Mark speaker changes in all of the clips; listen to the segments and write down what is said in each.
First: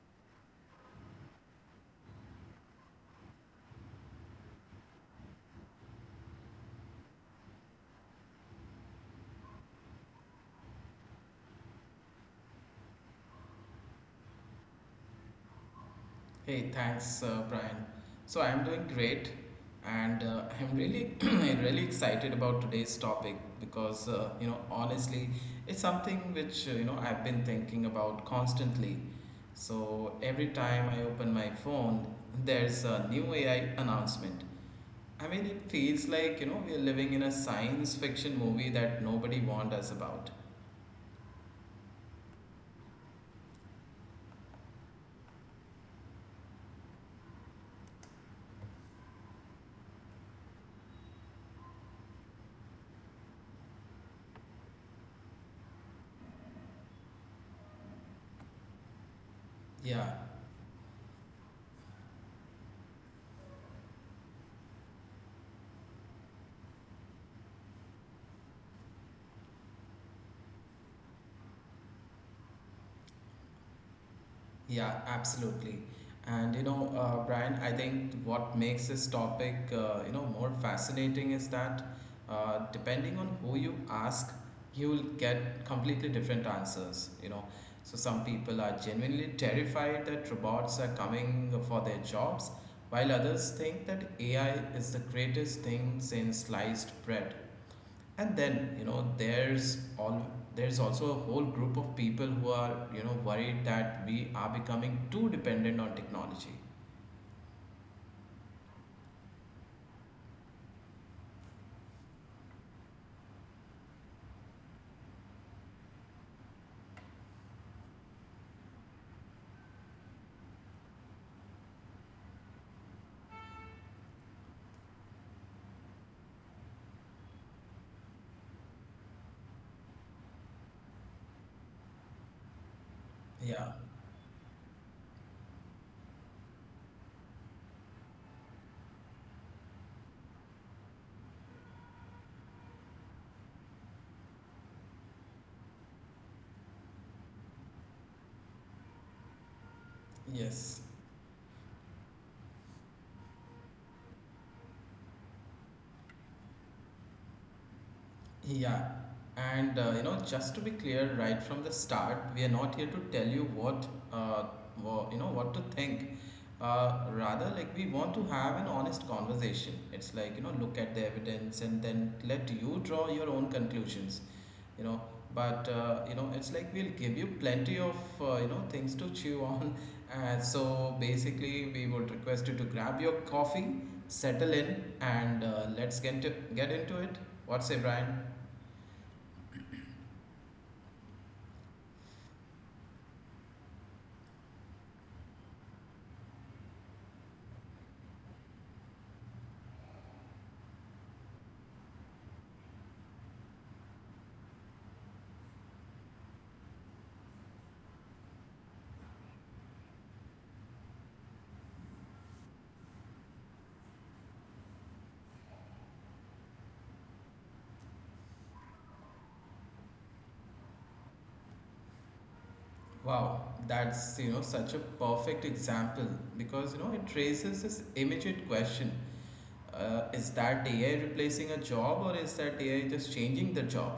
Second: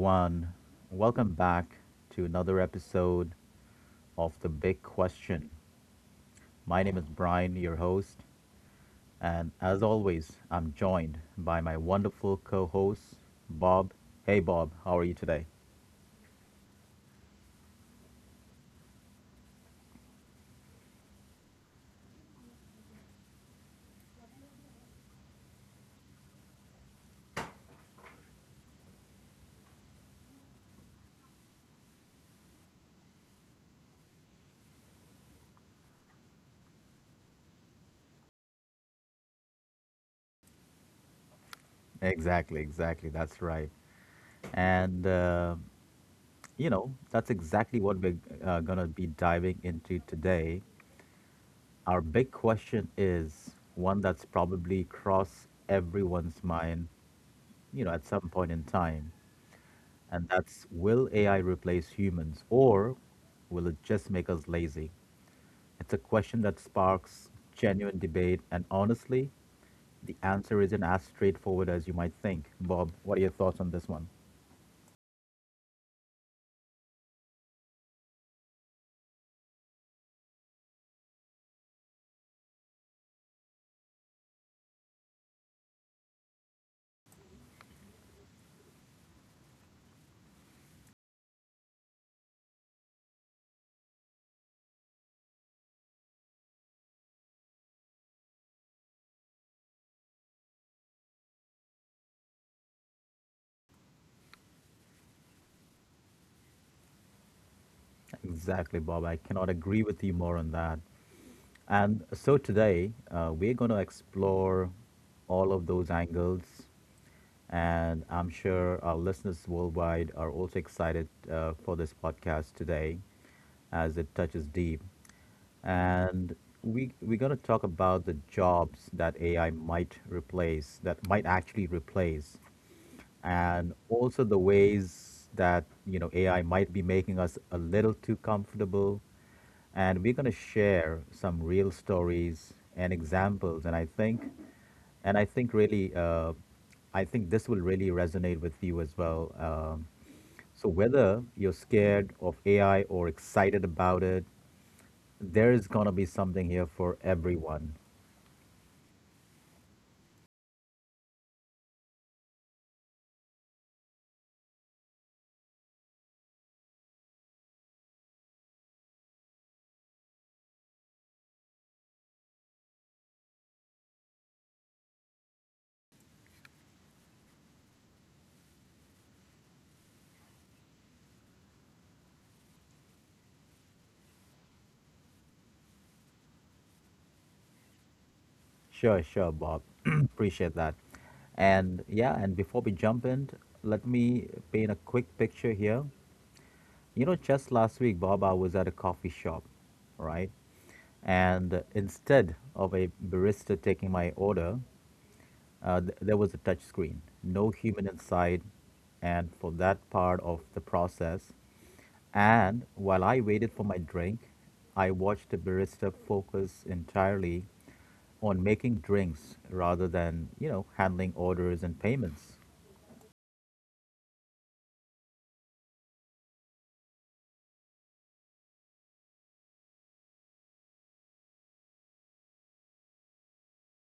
Speaker 1: everyone. Welcome back to another episode of The Big Question. My name is Brian, your host, and as always, I'm joined by my wonderful co host, Bob. Hey, Bob, how are you today?
Speaker 2: Hey, thanks, Brian. So I'm doing great, and I'm really excited about today's topic because honestly, it's something which I've been thinking about constantly. So every time I open my phone, there's a new AI announcement. I mean, it feels like we're living in a science fiction movie that nobody warned us about.
Speaker 1: Exactly, exactly. That's right. And, uh, you know, that's exactly what we're going to be diving into today. Our big question is one that's probably crossed everyone's mind, you know, at some point in time.
Speaker 2: Yeah,
Speaker 1: And that's, will AI replace humans or will it just make us lazy? It's a question that sparks genuine debate. And honestly, the answer isn't as straightforward as you might think. Bob, what are your thoughts on this one?
Speaker 2: yeah, absolutely. And Brian, I think what makes this topic more fascinating is that depending on who you ask, you will get completely different answers. You know, so some people are genuinely terrified that robots are coming for their jobs, while others think that AI is the greatest thing since sliced bread, and then there's also a whole group of people who are worried that we are becoming too dependent on technology.
Speaker 1: Exactly, Bob. I cannot agree with you more on that. And so today, we're going to explore all of those angles. And I'm sure our listeners worldwide are also excited for this podcast today, as it touches deep, and we're going to talk about the jobs that AI might replace, that might actually replace,
Speaker 2: Yeah,
Speaker 1: and also the ways that you know AI might be making us a little too comfortable. And we're going to share some real stories and examples, and I think really, I think this will really resonate with you as well. So
Speaker 2: yes.
Speaker 1: whether you're scared of AI or excited about it, there is gonna be something here for everyone.
Speaker 2: Yeah, and just to be clear right from the start, we are not here to tell you what, uh, what to think. Rather, like, we want to have an honest conversation. It's like, look at the evidence and then let you draw your own conclusions. You know, it's like, we'll give you plenty of things to chew on. And so basically, we would request you to grab your coffee, settle in, and let's get into it. What say, Brian?
Speaker 1: Sure, sure, Bob. Appreciate that. And yeah, and before we jump in, let me paint a quick picture here. You know, just last week, Bob, I was at a coffee shop, right? And instead of a barista taking my order, there was a touch screen, no human inside, and for that part of the process. And while I waited for my drink, I watched the barista focus entirely on making drinks rather than, you know, handling orders and payments.
Speaker 2: Wow, that's such a perfect example because it raises this immediate question: is that AI replacing a job, or is that AI just changing the job?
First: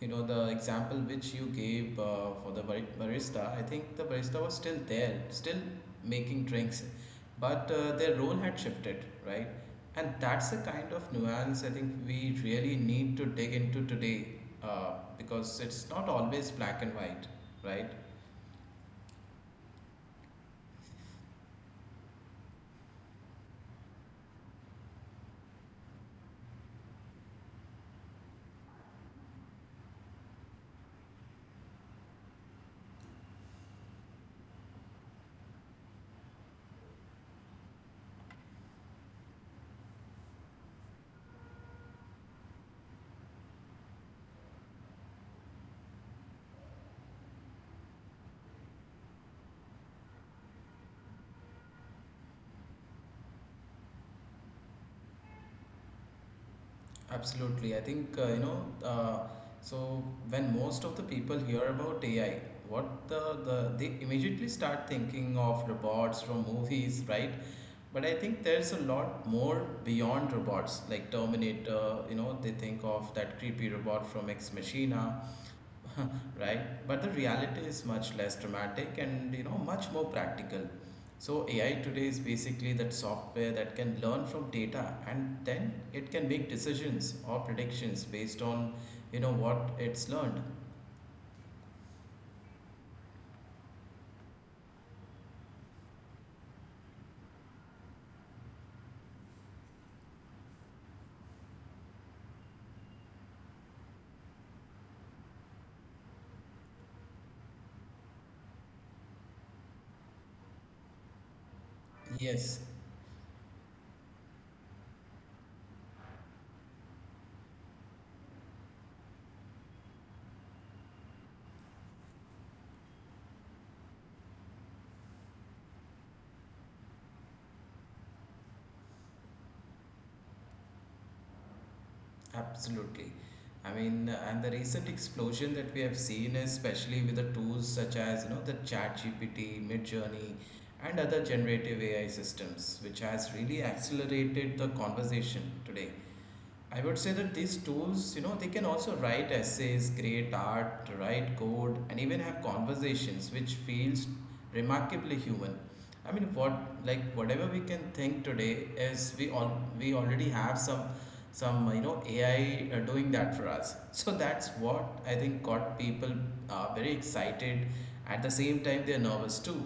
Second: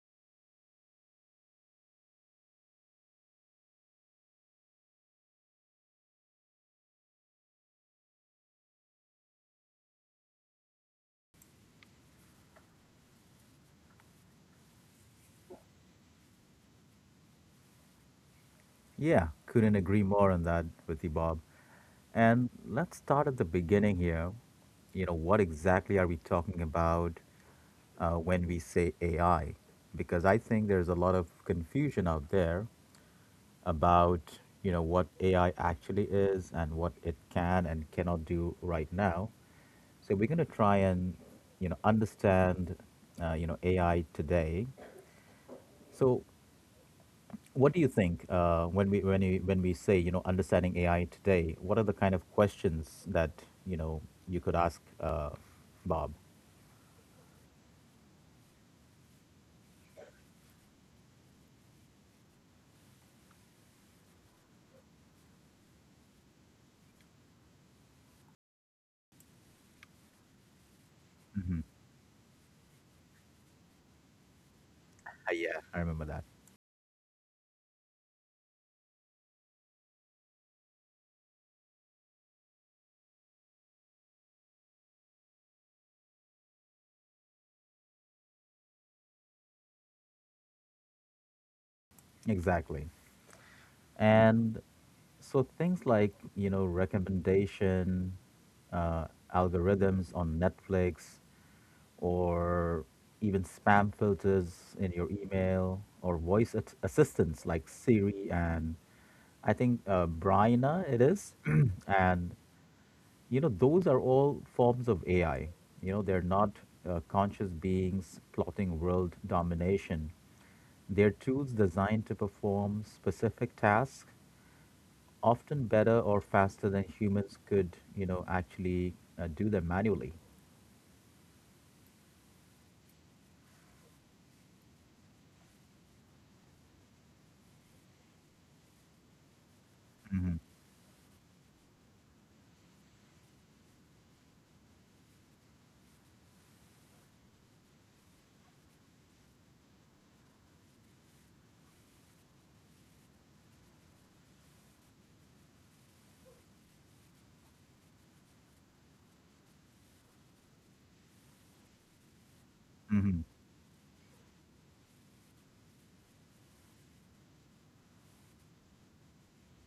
Speaker 2: You know the example which you gave barista. I think the barista was still there, still making drinks, but their role had shifted, right? And that's the kind of nuance I think we really need to dig into today because it's not always black and white, right?
Speaker 1: Yeah, couldn't agree more on that with you, Bob. And let's start at the beginning here. You know, what exactly are we talking about when we say AI? Because I think there's a lot of confusion out there about, you know, what AI actually is and what it can and cannot do right now. So we're going to try and, you know, understand, AI today. So what do you think when we say, you know, understanding AI today? What are the kind of questions that you know you could ask, Bob?
Speaker 2: Absolutely. I think, so when most of the people hear about AI, what the they immediately start thinking of robots from movies, right? But I think there's a lot more beyond robots, like
Speaker 1: Hmm.
Speaker 2: Terminator. You know, they think of that creepy robot from Ex Machina.
Speaker 1: Yeah, I remember that.
Speaker 2: Right, but the reality is much less dramatic and much more practical. So AI today is basically that software that can learn from data, and then it can make decisions or predictions based on what it's learned.
Speaker 1: Exactly. And so things like you know recommendation uh, algorithms on Netflix or even spam filters in your email or assistants like Siri and I think Bryna it is. And
Speaker 2: Yes,
Speaker 1: you know those are all forms of AI. You know they're not conscious beings plotting world domination. They're tools designed to perform specific tasks often better or faster than humans could, you know, actually do them manually.
Speaker 2: absolutely. I mean, and the recent explosion that we have seen is especially with the tools such as the chat gpt midjourney, and other generative AI systems, which has really accelerated the conversation today. I would say that these tools, you know, they can also write essays, create art, write code, and even have conversations, which feels remarkably human. I mean, whatever we can think today is we already have some AI doing
Speaker 1: Hmm.
Speaker 2: that for us. So that's what I think got people very excited. At the same time, they're nervous too.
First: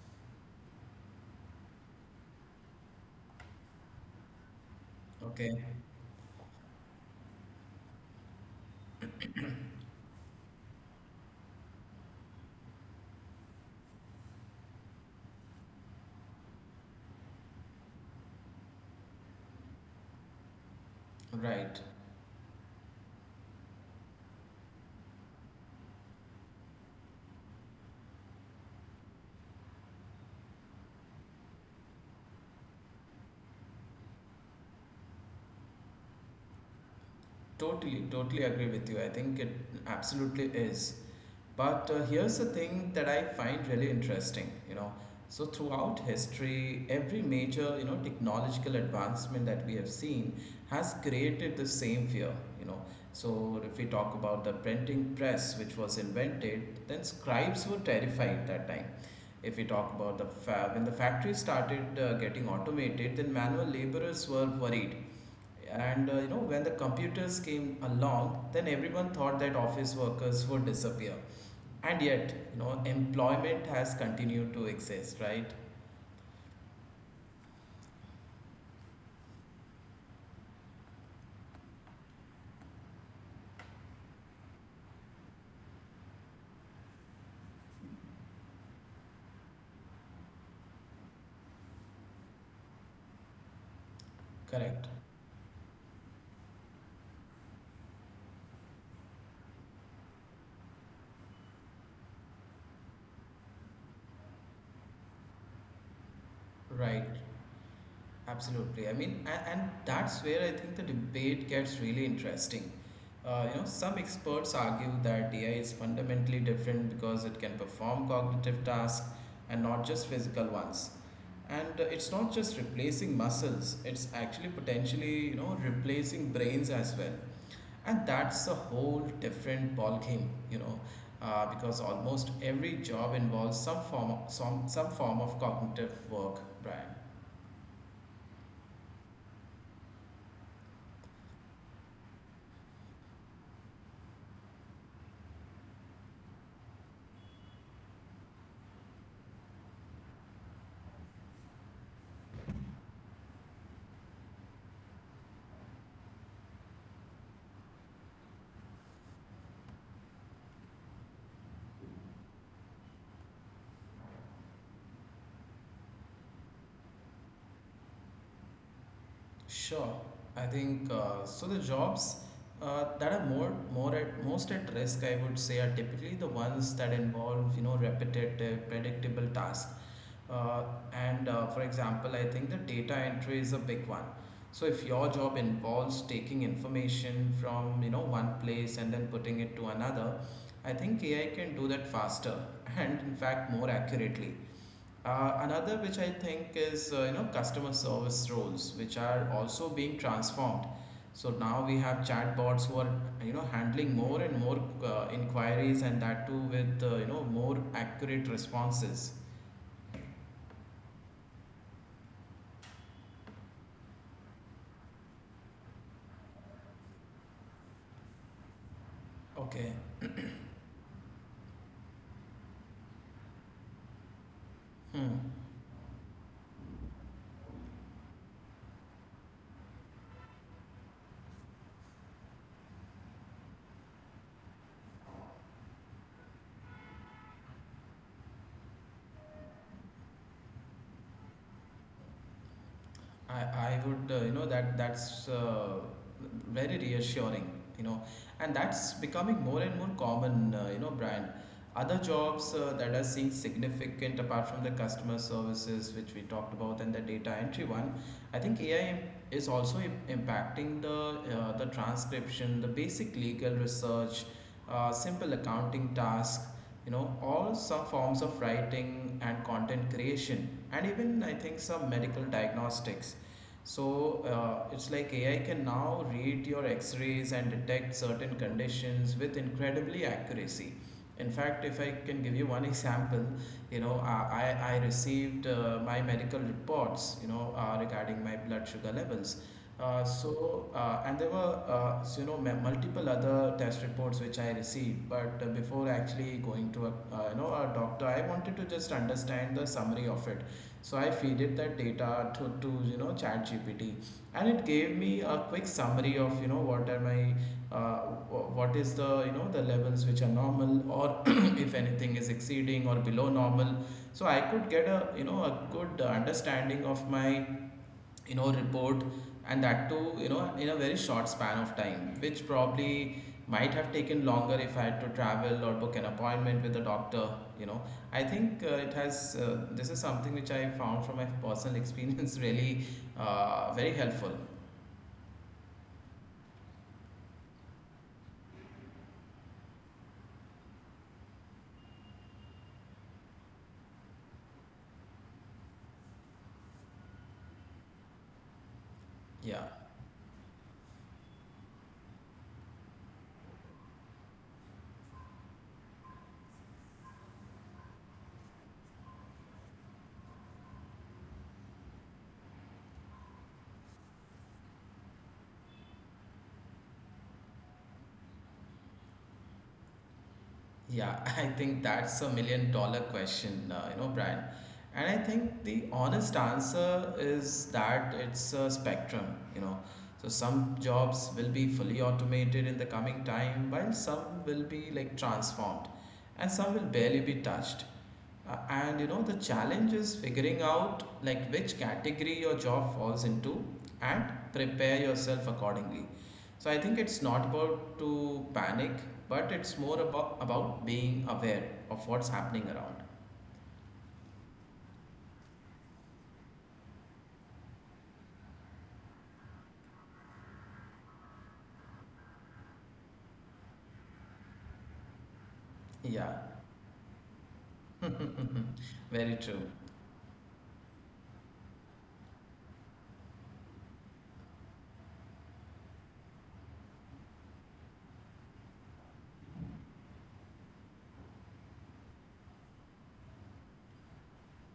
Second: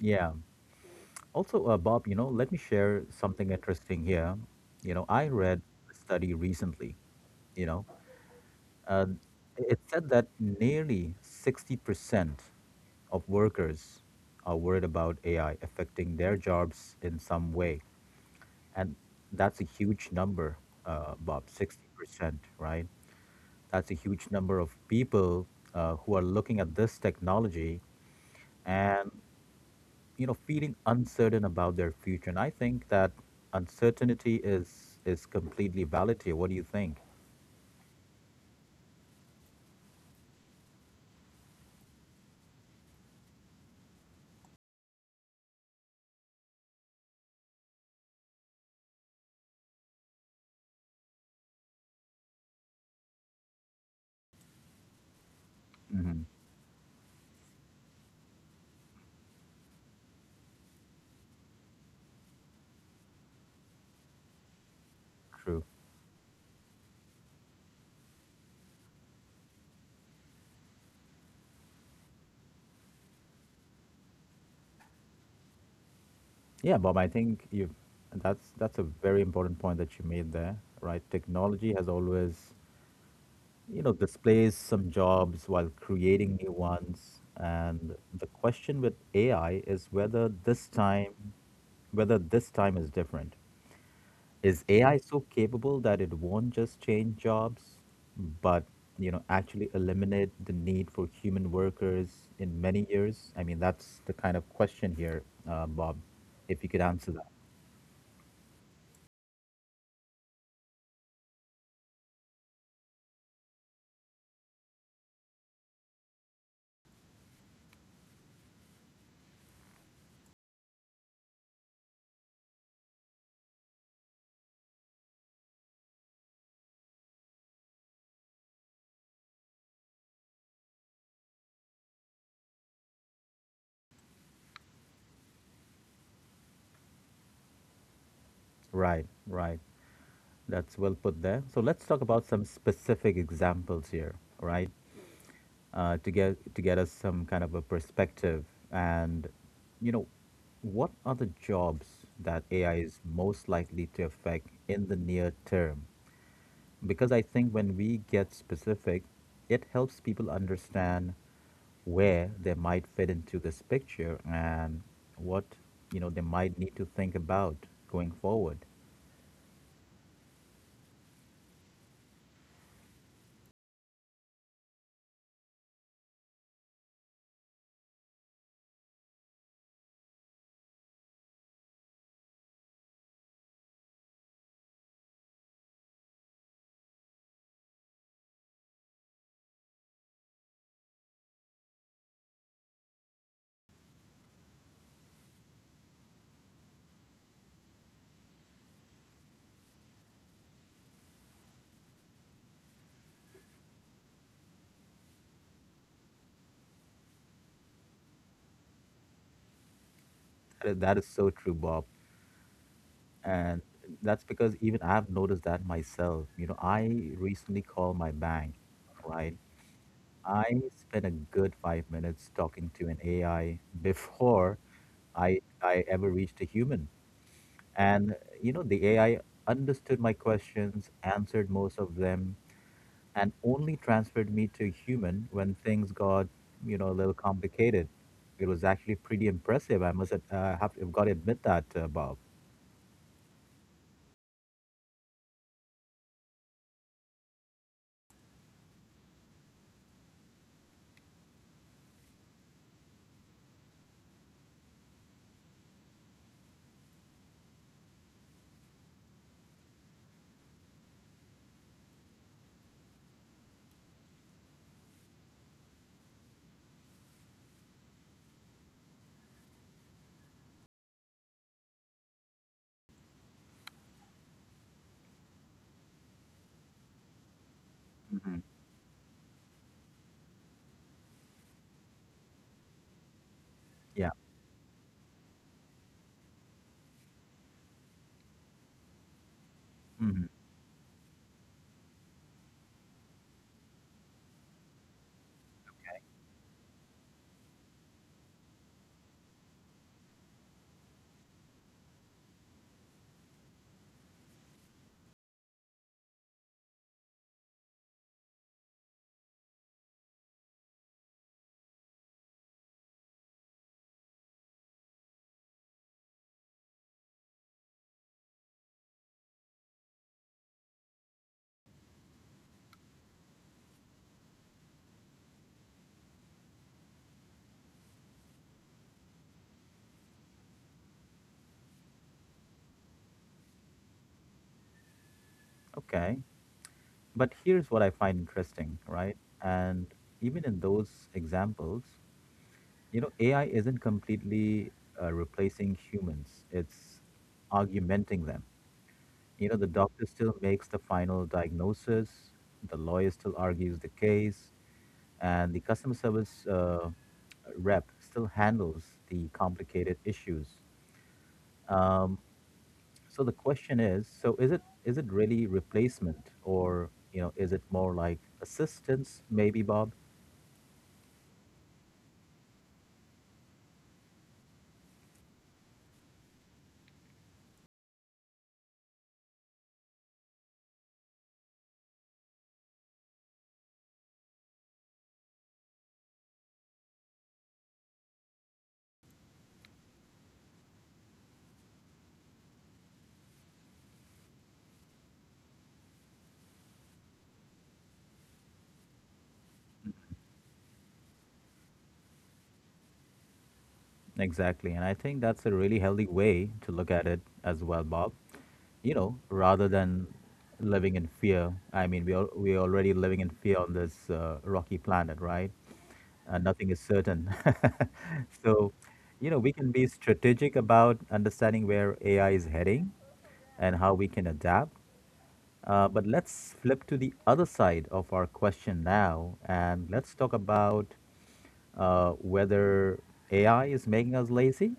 Speaker 1: Yeah. Also, Bob, you know, let me share something interesting here. You know, I read
Speaker 2: Okay,
Speaker 1: a study recently, you know, uh, it said that nearly 60% of workers are worried about AI affecting their jobs in some way. And that's a huge number, Bob,
Speaker 2: right.
Speaker 1: 60%, right? That's a huge number of people who are looking at this technology, and you know, feeling uncertain about their future. And I think that uncertainty is completely valid here. What do you think?
Speaker 2: Totally, totally agree with you. I think it absolutely is. But here's the thing that I find really interesting, you know. So throughout history, every major, you know, technological advancement that we have seen has created the same fear, you know. So if we talk about the printing press, which was
Speaker 1: Hmm.
Speaker 2: invented, then scribes were terrified that time. If we talk about when the factory started getting automated, then manual laborers were worried.
Speaker 1: True.
Speaker 2: And when the computers came along, then everyone thought that office workers would disappear, and yet employment has continued to exist, right?
Speaker 1: Yeah, Bob. I think you. That's a very important point that you made there, right? Technology has always, you know, displaced some jobs while creating new ones. And the question with AI is whether this time, is different. Is
Speaker 2: Correct.
Speaker 1: AI so capable that it won't just change jobs, but you know actually eliminate the need for human workers in many years? I mean, that's the kind of question here, Bob. If you could answer
Speaker 2: Right,
Speaker 1: that,
Speaker 2: absolutely. I mean, and that's where I think the debate gets really interesting. Some experts argue that AI is fundamentally different because it can perform cognitive tasks and not just physical ones. And it's not just replacing muscles, it's actually potentially replacing brains as well, and that's a whole different ball game, you know, because almost every job involves some form of cognitive work, Brian.
Speaker 1: right, that's well put there. So let's talk about some specific examples here, right? To get us some kind of a perspective, and you know, what are the jobs that AI is most likely to affect in the near term? Because I think when we get specific, it helps people understand where they might fit into this picture and what you know they might need to think about going forward.
Speaker 2: Sure. I think, the jobs that are more more at most at risk, I would say, are typically the ones that involve repetitive, predictable tasks. Uh, and For example, I think the data entry is a big one. So if your job involves taking information from one place and then putting it to another, I think AI can do that faster and in fact more accurately. Another which I think is customer service roles, which are also being transformed. So now we have chatbots who are handling more and more inquiries, and that too with more accurate responses.
Speaker 1: That is so true, Bob, and that's because even I've noticed that myself. You know, I recently called my bank, right?
Speaker 2: Okay.
Speaker 1: I spent a good 5 minutes talking to an AI before
Speaker 2: Hmm.
Speaker 1: I ever reached a human. And, you know, the AI understood my questions, answered most of them, and only transferred me to human when things got, you know, a little complicated. It was actually pretty impressive. I must ad- have got to admit that, Bob.
Speaker 2: I would, you know, That that's very reassuring, you know, and that's becoming more and more common, Brian. Other jobs that are seeing significant, apart from the customer services which we talked about and the data entry one, I think AI is also impacting the transcription, the basic legal research, simple accounting task, all some forms of writing and content creation, and even I think some medical diagnostics. So it's like AI can now read your x rays and detect certain
Speaker 1: Hmm.
Speaker 2: conditions with incredibly accuracy. In fact, if I can give you one example, you know,
Speaker 1: Yeah.
Speaker 2: I received my medical reports, you know, regarding my blood sugar levels.
Speaker 1: Hmm.
Speaker 2: And there were, multiple other test reports which I received. But before actually going to a, a doctor, I wanted to just understand the summary of it. So I feeded that data to, ChatGPT, and it gave me a quick summary of what are my what is the the levels which are normal, or if anything is exceeding or below normal. So I could get a a good understanding of my report, and that too in a very short span of time, which probably might have taken longer if I had to travel or book an appointment with a doctor, you know. I think it has this is something which I found from my personal experience really, very helpful.
Speaker 1: Okay. But here's what I find interesting, right? And even in those examples, you know, AI isn't completely replacing humans, it's augmenting them. You know, the
Speaker 2: Yeah.
Speaker 1: doctor still makes the final diagnosis, the lawyer still argues the case, and the customer service rep still handles the complicated issues. So the question is, is it really replacement, or you know is it more like assistance, maybe, Bob?
Speaker 2: Yeah, I think that's a million dollar question, Brian. And I think the honest answer is that it's a spectrum, you know. So some jobs will be fully automated in the coming time, while some will be like transformed, and some will barely be touched. And you know, the challenge is figuring out like which category your job falls into, and prepare yourself accordingly. So I think it's not about to panic, but it's more about being aware of what's happening around.
Speaker 1: Exactly. And I think that's a really healthy way to look at it as well, Bob. You know, rather than living in fear. I mean, we are already living in fear on this rocky planet, right?
Speaker 2: Yeah.
Speaker 1: Nothing is certain. So, you know,
Speaker 2: Very
Speaker 1: we
Speaker 2: true.
Speaker 1: can be strategic about understanding where AI is heading and how we can adapt. But let's flip to the other side of our question now, and let's talk about whether AI is making us lazy.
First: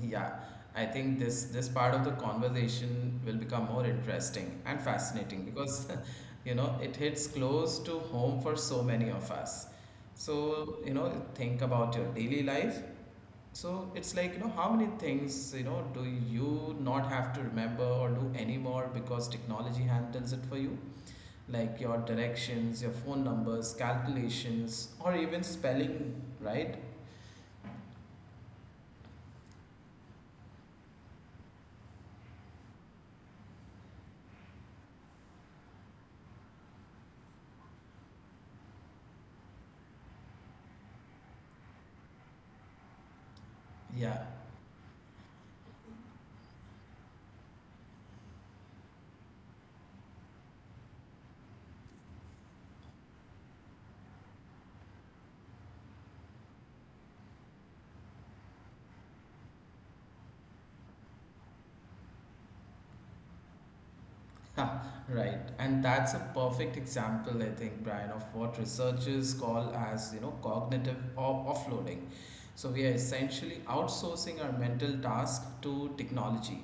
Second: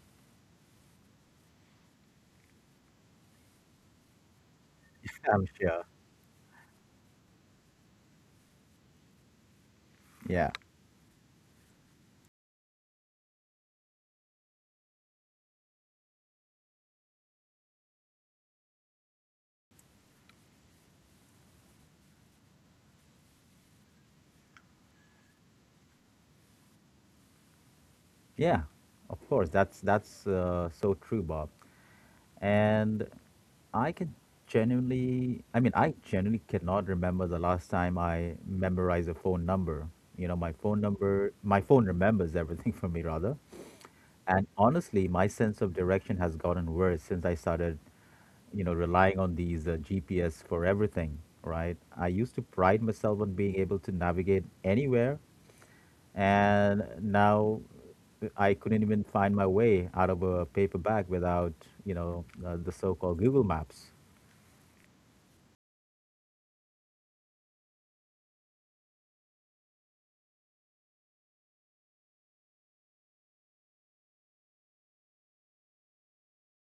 Speaker 2: Yeah. I think this part of the conversation will become more interesting and fascinating
Speaker 1: I'm
Speaker 2: because
Speaker 1: sure.
Speaker 2: you know it hits close to home for so many of us. So,
Speaker 1: Yeah.
Speaker 2: you know, think about your daily life. So it's like, you know, how many things, you know, do you not have to remember or do anymore because technology handles it for you? Like your directions, your phone numbers, calculations, or even spelling, right?
Speaker 1: Yeah, of course. That's so true, Bob. And I can genuinely, I mean, I genuinely cannot remember the last time I memorized a phone number. You know, my phone remembers everything for me, rather.
Speaker 2: Yeah,
Speaker 1: And honestly, my sense of direction has gotten worse since I started, you know, relying on these GPS for everything, right? I used to pride myself on being able to navigate anywhere, and now I couldn't even find my way out of a paper bag without, the so-called Google Maps.
Speaker 2: right. And that's a perfect example, I think, Brian, of what researchers call as, you know, cognitive offloading. So we are essentially outsourcing our mental task to technology.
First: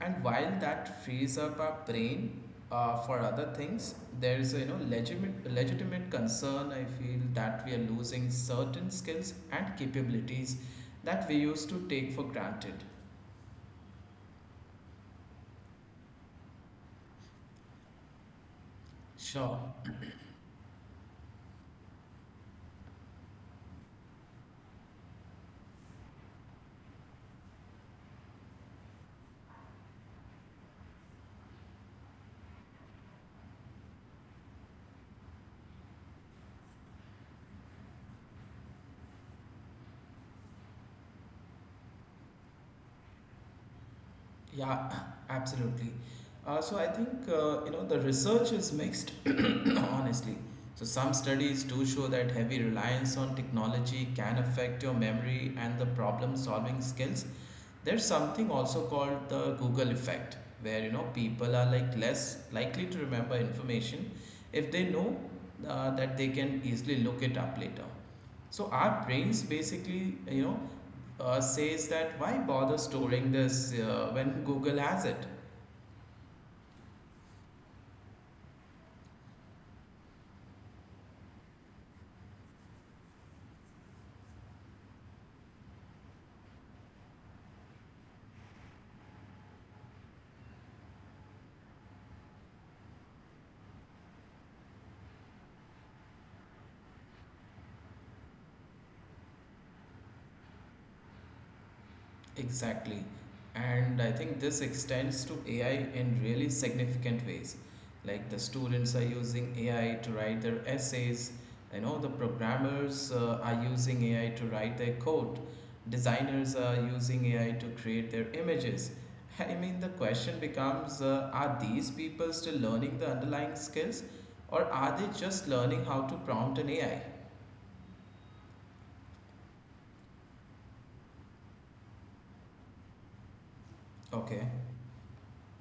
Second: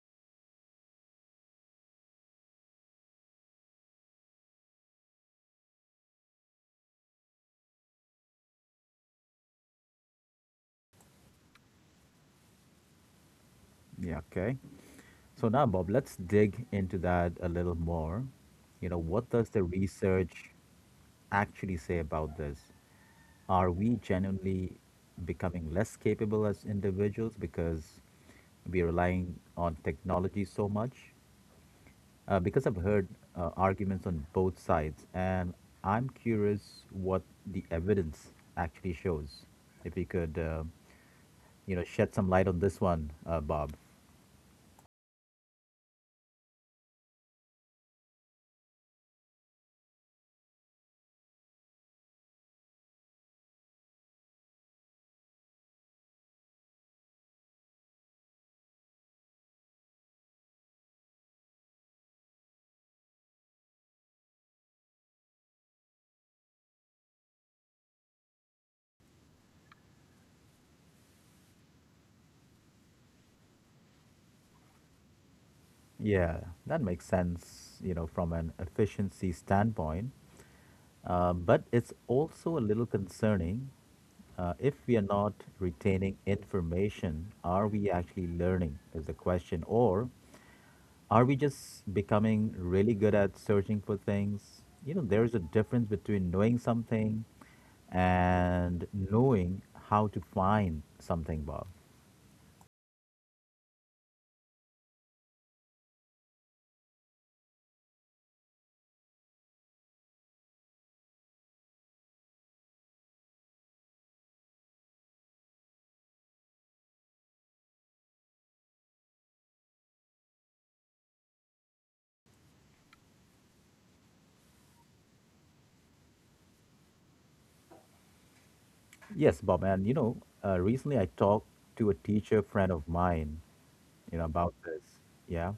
Speaker 2: And while that frees up our brain for other things, there is a legitimate concern. I feel that we are losing certain skills and capabilities that we used to take for granted.
Speaker 1: Yeah, okay. So now, Bob, let's dig into that a little more. You know, what does
Speaker 2: Sure.
Speaker 1: the research actually say about this? Are we genuinely becoming less capable as individuals because we're relying on technology so much? Because I've heard arguments on both sides, and I'm curious what the evidence actually shows. If you could, shed some light on this one, Bob.
Speaker 2: Yeah, absolutely. I think the research is mixed, honestly. So some studies do show that heavy reliance on technology can affect your memory and the problem-solving skills. There's something also called the Google effect, where people are like less likely to remember information if they know that they can easily look it up later. So our brains basically, you know, says that, why bother storing this when Google has it?
Speaker 1: Yeah, that makes sense, you know, from an efficiency standpoint. But it's also a little concerning. If we are not retaining information, are we actually learning? Is the question. Or are we just becoming really good at searching for things? You know, there is a difference between knowing something and knowing how to find something, Bob.
Speaker 2: Exactly. And I think this extends to AI in really significant ways. Like, the students are using AI to write their essays, you know, the programmers are using AI to write their code, designers are using AI to create their images. I mean, the question becomes are these people still learning the underlying skills, or are they just learning how to prompt an AI?
Speaker 1: Yes, Bob. Recently I talked to a teacher friend of mine, you know,
Speaker 2: Okay.
Speaker 1: about this. Yeah.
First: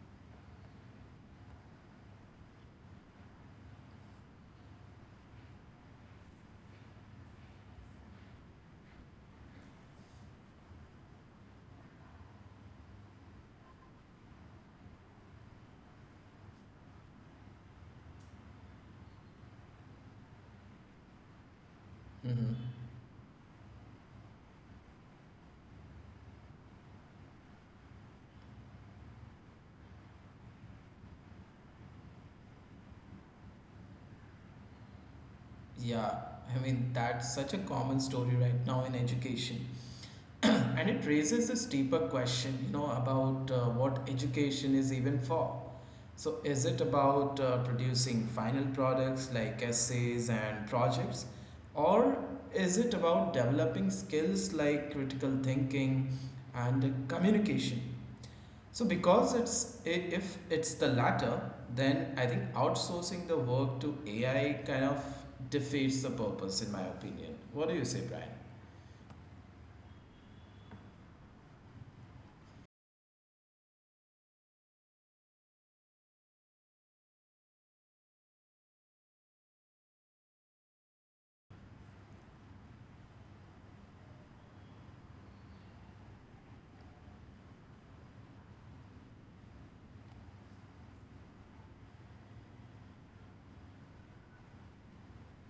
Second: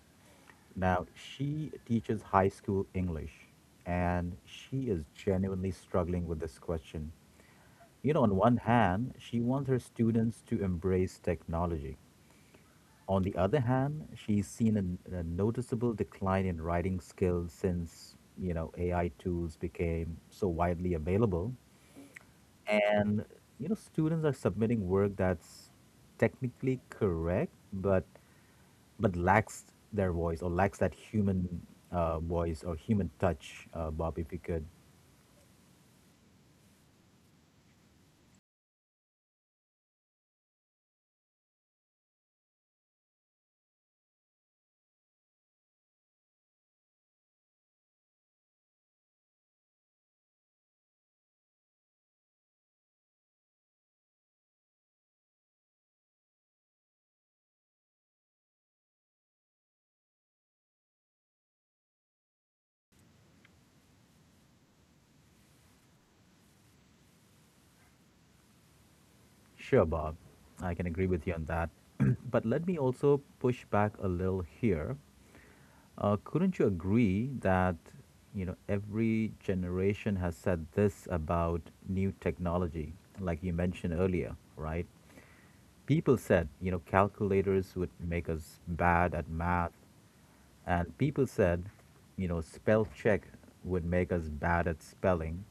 Speaker 1: Now, she teaches high school English and she is genuinely struggling with this question. You know, on one hand, she wants her students to embrace technology. On the other hand, she's seen a noticeable decline in writing skills since, you know, AI tools became so widely available.
Speaker 2: Mm-hmm.
Speaker 1: And, you know, students are submitting work that's technically correct, but lacks their voice, or lacks that human voice or human touch, Bob, if you could.
Speaker 2: Yeah, I mean, that's such a common story right now in education. And it raises this deeper question, you know, about what education is even for. So, is it about producing final products like essays and projects? Or is it about developing skills like critical thinking and communication? So because if it's the latter, then I think outsourcing the work to AI kind of defeats the purpose, in my opinion. What do you say, Brian?
Speaker 1: Sure, Bob. I can agree with you on that. But let me also push back a little here. Couldn't you agree that you know every generation has said this about new technology, like you mentioned earlier, right? People said you know calculators would make us bad at math, and people said you know spell check would make us bad at spelling,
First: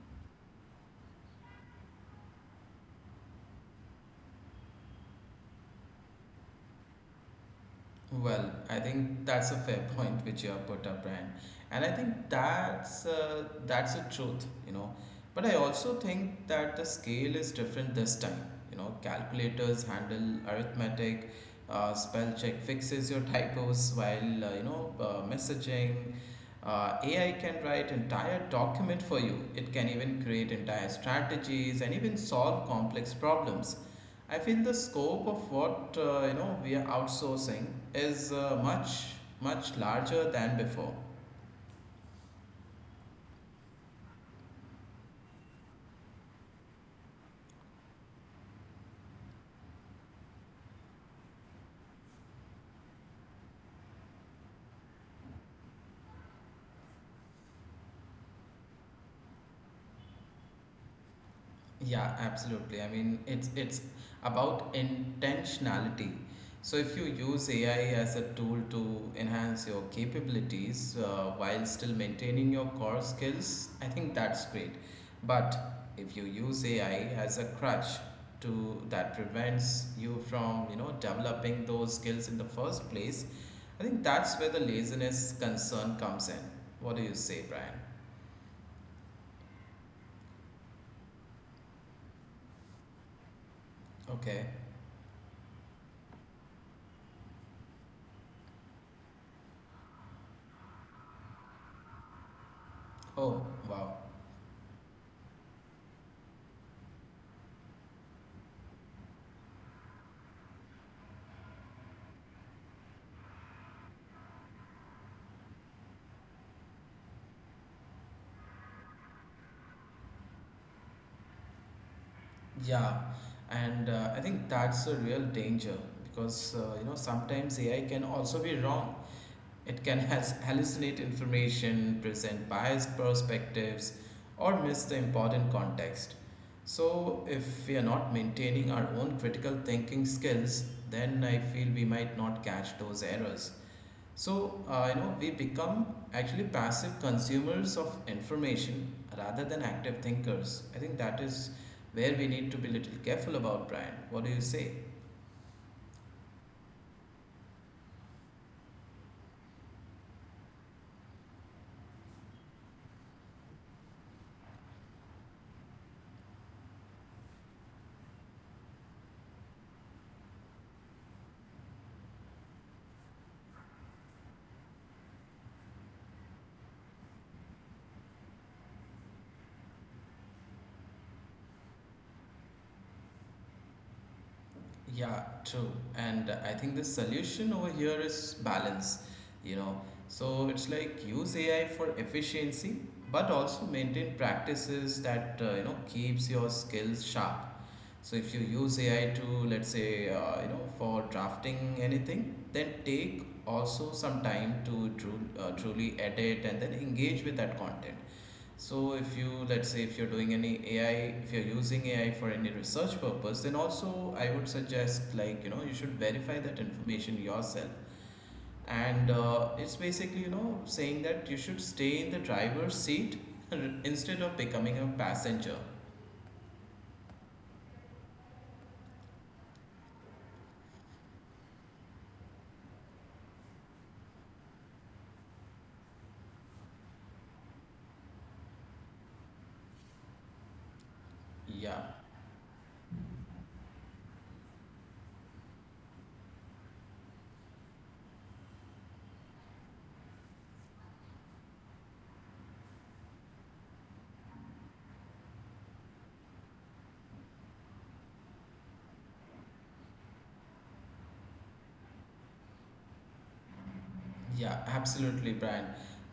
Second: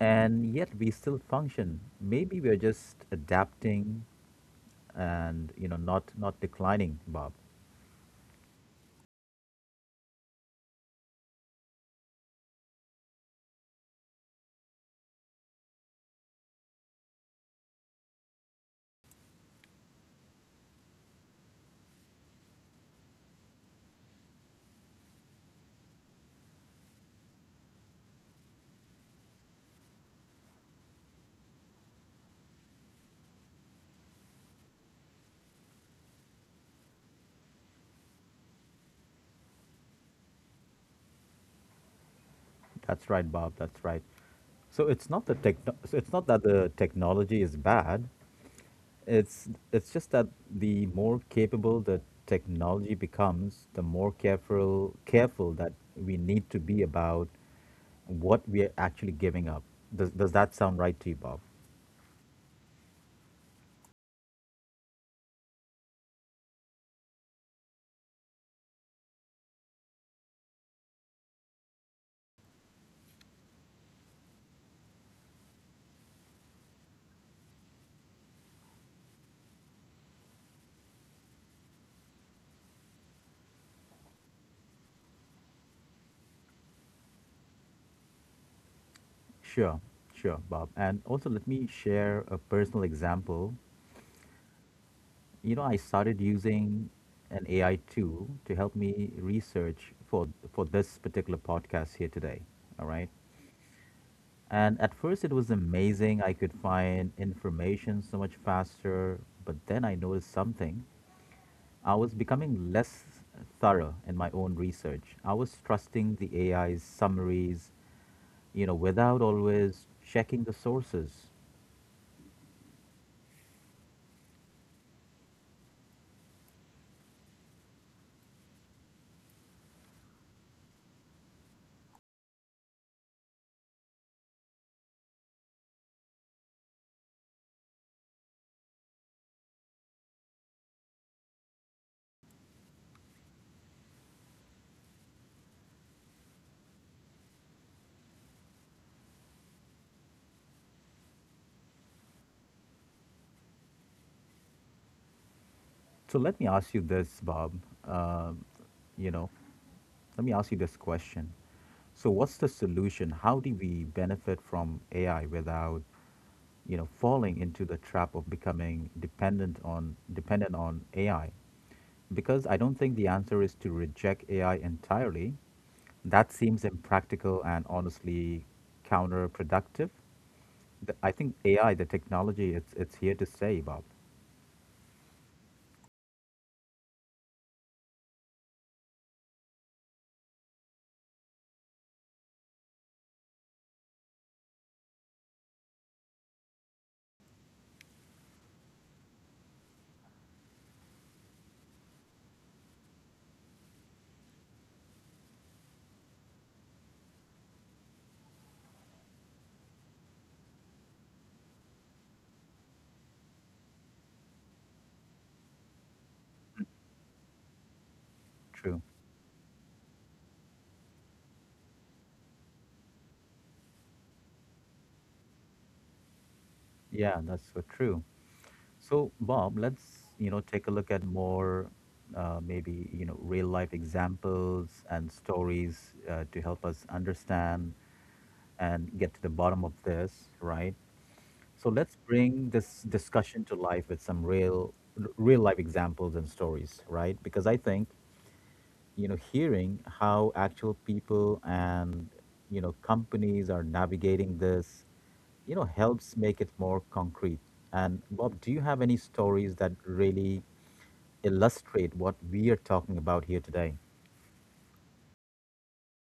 Speaker 1: and yet we still function. Maybe we're just adapting and you know not declining, Bob.
Speaker 2: Well, I think that's a fair point which you have put up, Brian, and I think that's a truth, you know. But I also think that the scale is different this time. You know, calculators handle arithmetic, spell check fixes your typos, while messaging. AI can write entire document for you. It can even create entire strategies and even solve complex problems. I feel the scope of what we are outsourcing is much much larger than before.
Speaker 1: That's right, Bob, that's right. So it's not the tech, it's not that the technology is bad, it's just that the more capable the technology becomes, the more careful that we need to be about what we are actually giving up. Does that sound right to you, Bob?
Speaker 2: Yeah, absolutely. I mean, it's about intentionality. So if you use AI as a tool to enhance your capabilities while still maintaining your core skills, I think that's great. But if you use AI as a crutch to that prevents you from, you know, developing those skills in the first place, I think that's where the laziness concern comes in. What do you say, Brian?
Speaker 1: Sure, sure Bob. And also let me share a personal example.
Speaker 2: Okay.
Speaker 1: You know, I started using an AI tool to help me research for this particular podcast here today. All right.
Speaker 2: Oh, wow.
Speaker 1: And at first it was amazing. I could find information so much faster, but then I noticed something. I was becoming less thorough in my own research. I was trusting the AI's summaries, you know, without always checking the sources.
Speaker 2: Yeah. And I think that's a real danger because, you know, sometimes AI can also be wrong. It can has hallucinate information, present biased perspectives, or miss the important context. So, if we are not maintaining our own critical thinking skills, then I feel we might not catch those errors. So, you know, we become actually passive consumers of information rather than active thinkers. I think that is where we need to be a little careful about, Brian. What do you say?
Speaker 1: So let me ask you this, Bob. Uh, you know, let me ask you this question. So what's the solution? How do we benefit from AI without, falling into the trap of becoming dependent on AI? Because I don't think the answer is to reject AI entirely. That seems impractical and honestly counterproductive. I think AI, the technology, it's here to stay, Bob.
Speaker 2: Yeah, true. And I think the solution over here is balance, you know. So it's like, use AI for efficiency, but also maintain practices that, you know, keeps your skills sharp. So if you use AI to, let's say, you know, for drafting anything, then take also some time to truly edit and then engage with that content. So if you, let's say if you're doing any AI, if you're using AI for any research purpose, then also I would suggest, like, you know, you should verify that information yourself.
Speaker 1: True.
Speaker 2: And it's basically, you know, saying that you should stay in the driver's seat instead of becoming a passenger.
Speaker 1: Yeah, that's so true. So, Bob, let's take a look at more maybe real life examples and stories to help us understand and get to the bottom of this, right? So
Speaker 2: Yeah.
Speaker 1: let's bring this discussion to life with some real life examples and stories, right? Because I think, you know, hearing how actual people and, you know, companies are navigating this, you know, helps make it more concrete. And Bob, do you have any stories that really illustrate what we are talking about here today?
Speaker 2: Yeah, absolutely, Brian.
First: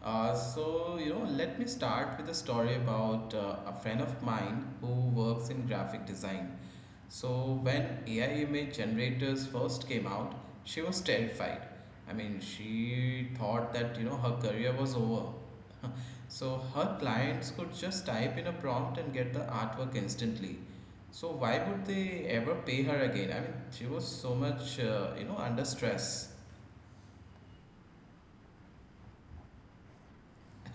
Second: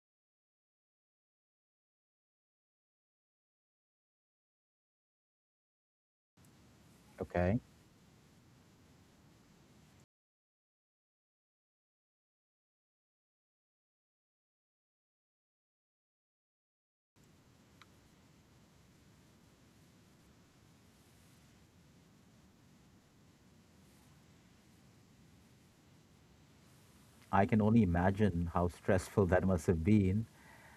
Speaker 2: So, you know, let me start with a story about a friend of mine who works in graphic design. So,
Speaker 1: Okay.
Speaker 2: when AI image generators first came out, she was terrified. I mean, she thought that, you know, her career was over. So, her clients could just type in a prompt and get the artwork instantly. So, why would they ever pay her again? I mean, she was so much, you know, under stress.
Speaker 1: I can only imagine how stressful that must have been.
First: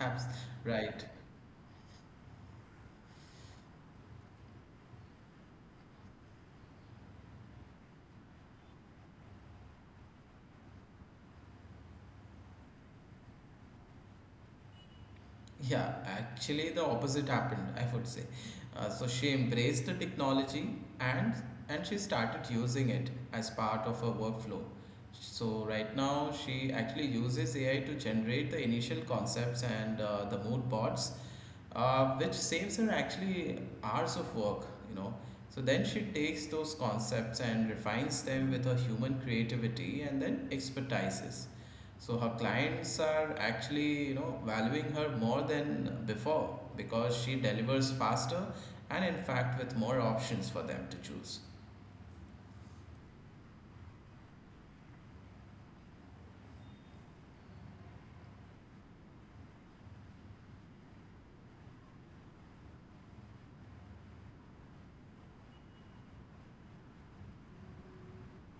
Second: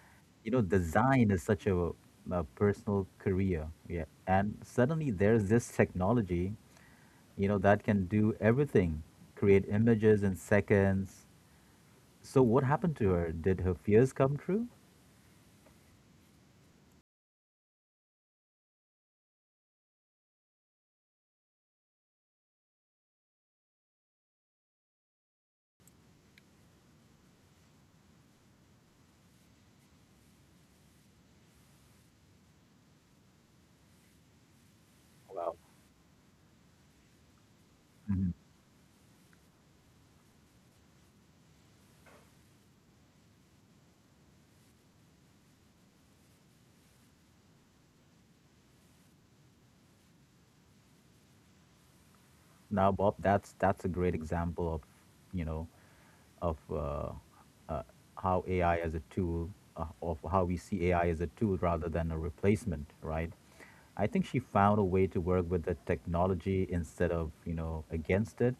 Speaker 2: Abs-
Speaker 1: You know,
Speaker 2: Right.
Speaker 1: design is such a personal career. Yeah. And suddenly there's this technology, you know, that can do everything, create images in seconds. So what happened to her? Did her fears come true?
Speaker 2: Yeah, actually, the opposite happened, I would say. So she embraced the technology and she started using it as part of her workflow. So right now, she actually uses AI to generate the initial concepts and the mood boards, which saves her actually hours of work, you know.
Speaker 1: Wow.
Speaker 2: So then she takes those concepts and refines
Speaker 1: Mhm.
Speaker 2: them with her human creativity and then expertises. So her clients are actually, you know, valuing her more than before because she delivers faster and in fact with more options for them to choose.
Speaker 1: Now, Bob, that's a great example of, you know, of uh, how AI as a tool, of how we see AI as a tool rather than a replacement, right? I think she found a way to work with the technology instead of, you know, against it.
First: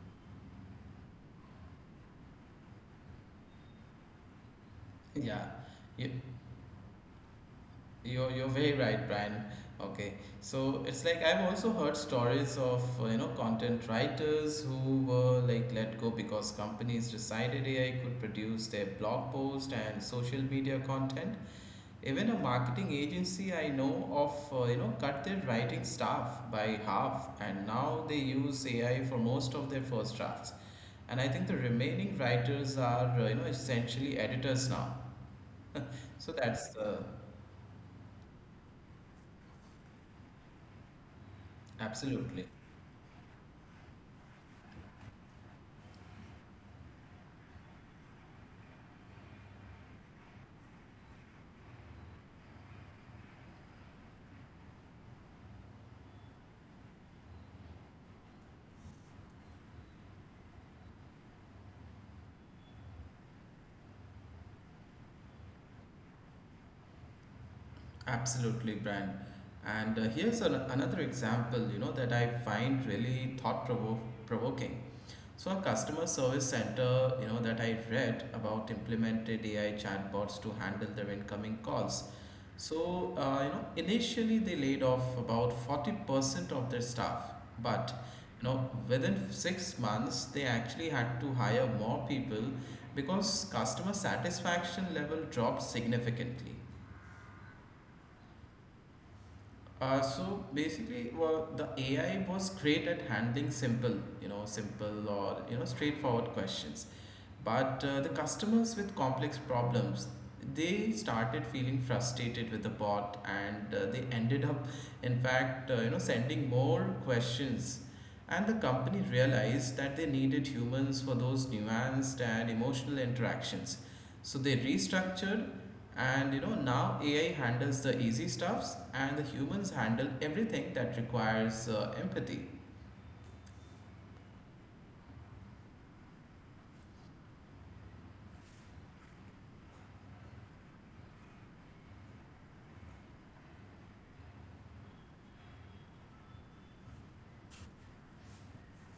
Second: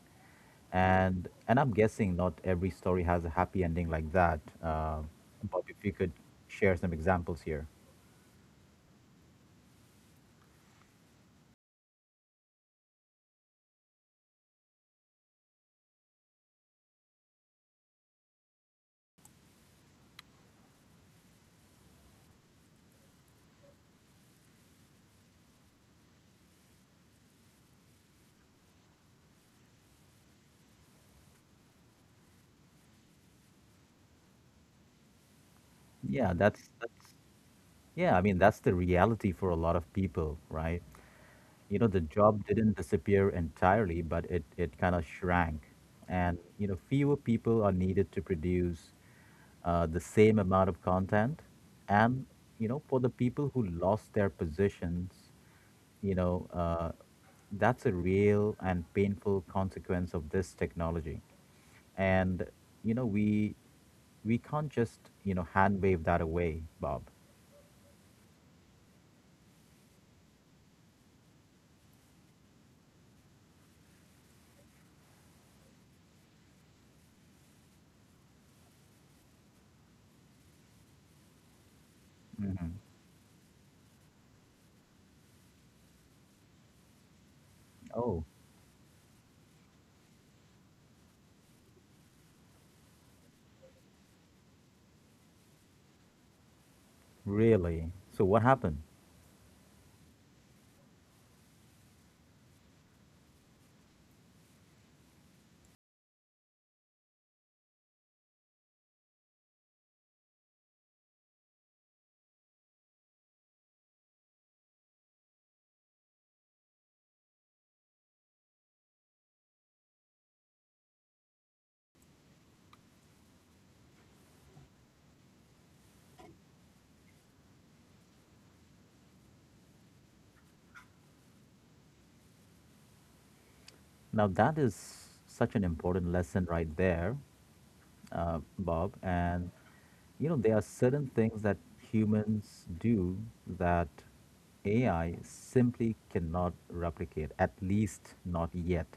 Speaker 1: And I'm guessing not every story has a happy ending like that.
Speaker 2: Yeah.
Speaker 1: Bob, if you
Speaker 2: You,
Speaker 1: could share some examples here.
Speaker 2: you're very right, Brian. Okay. So it's like, I've also heard stories of, you know, content writers who were like let go because companies decided AI could produce their blog post and social media content. Even a marketing agency I know of, you know, cut their writing staff by half, and now they use AI for most of their first drafts. And I think the remaining writers are, you know, essentially editors now. So
Speaker 1: Yeah,
Speaker 2: that's
Speaker 1: that's Yeah, I mean, that's the reality for a lot of people, right? You know, the
Speaker 2: absolutely,
Speaker 1: job didn't disappear entirely, but it kind of shrank. And, you know, fewer people are needed to produce the same amount of content. And, you know, for the people who lost their positions, you know, uh, that's a real and painful consequence of this technology. And, you know, we can't just, you know, hand wave that away, Bob.
Speaker 2: absolutely, Brian. And here's another example, you know, that I find really provoking. So a customer service center, you know, that I read about implemented AI chatbots to handle their incoming calls. So, you know, initially they laid off about 40% of their staff, but
Speaker 1: Oh,
Speaker 2: you know, within 6 months they actually had to hire more people because customer satisfaction level dropped significantly.
Speaker 1: really? So what happened?
Speaker 2: So basically, well, the AI was great at handling simple, or, you know, straightforward questions. But the customers with complex problems, they started feeling frustrated with the bot, and they ended up, in fact, you know, sending more questions. And the company realized that they needed humans for those nuanced and emotional interactions. So they restructured, and you know, now AI handles the easy stuffs and the humans handle everything that requires empathy.
Speaker 1: Now that is such an important lesson right there, Bob. And you know, there are certain things that humans do that AI simply cannot replicate, at least not yet.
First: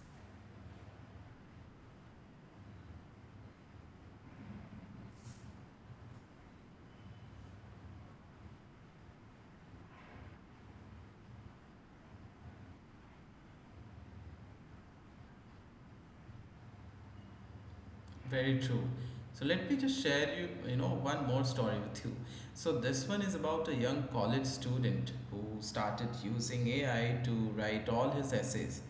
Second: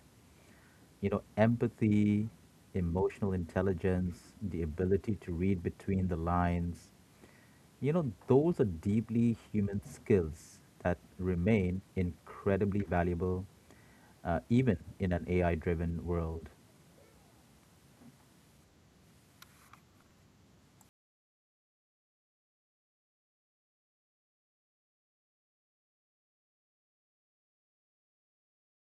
Speaker 1: You know, empathy, emotional intelligence, the ability to read between the lines. You know, those are deeply human skills that remain incredibly valuable, even in an AI driven world.
Speaker 2: Very true. So let me just share you, you know, one more story with you. So this one is about a young college student who started using AI to write all his essays.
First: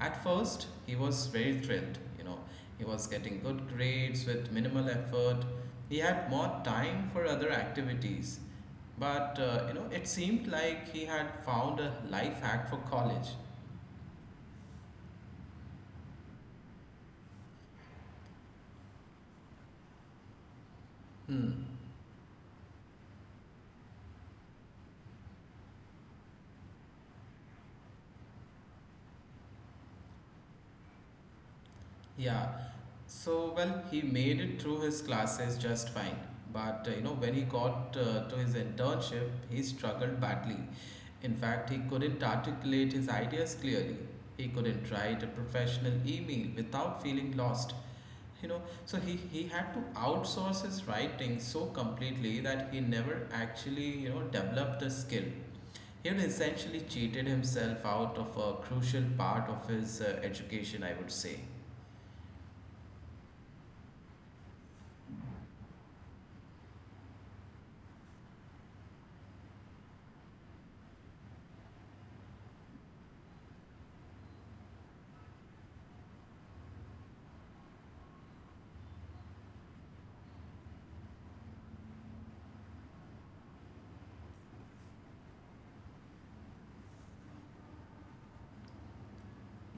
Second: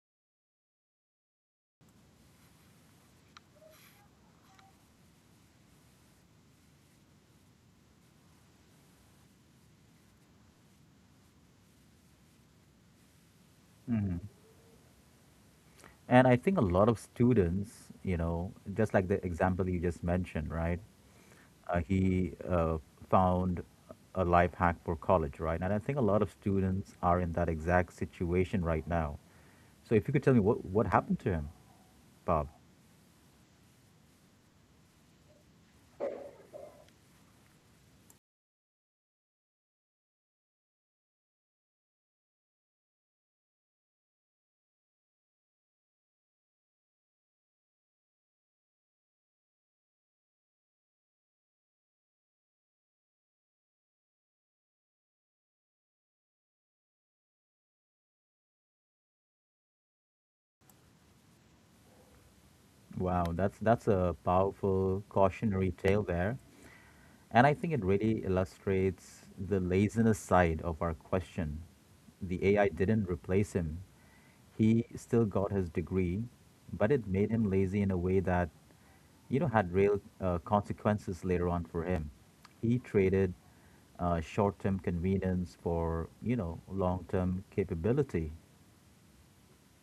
Speaker 2: At first, he was very thrilled, you know. He was getting good grades with minimal effort. He had more time for other activities. But you know, it seemed like he had found a life hack for college.
Speaker 1: And I think a lot of students, you know, just like the example you just mentioned, right?
Speaker 2: Hmm.
Speaker 1: He found a life hack for college, right? And I think a lot of students are in that exact situation right now. So if you could tell me what happened to him, Bob?
Speaker 2: Yeah. So well, he made it through his classes just fine. But you know, when he got to his internship, he struggled badly. In fact, he couldn't articulate his ideas clearly. He couldn't write a professional email without feeling lost. You know, so he had to outsource his writing so completely that he never actually, you know, developed the skill. He had essentially cheated himself out of a crucial part of his education, I would say.
Speaker 1: Wow, that's a powerful cautionary tale there. And I think it really illustrates the laziness side of our question. The AI didn't replace him. He still got his degree, but it made him lazy in a way that, you know, had real consequences later on for him. He traded short-term convenience for, you know, long-term capability.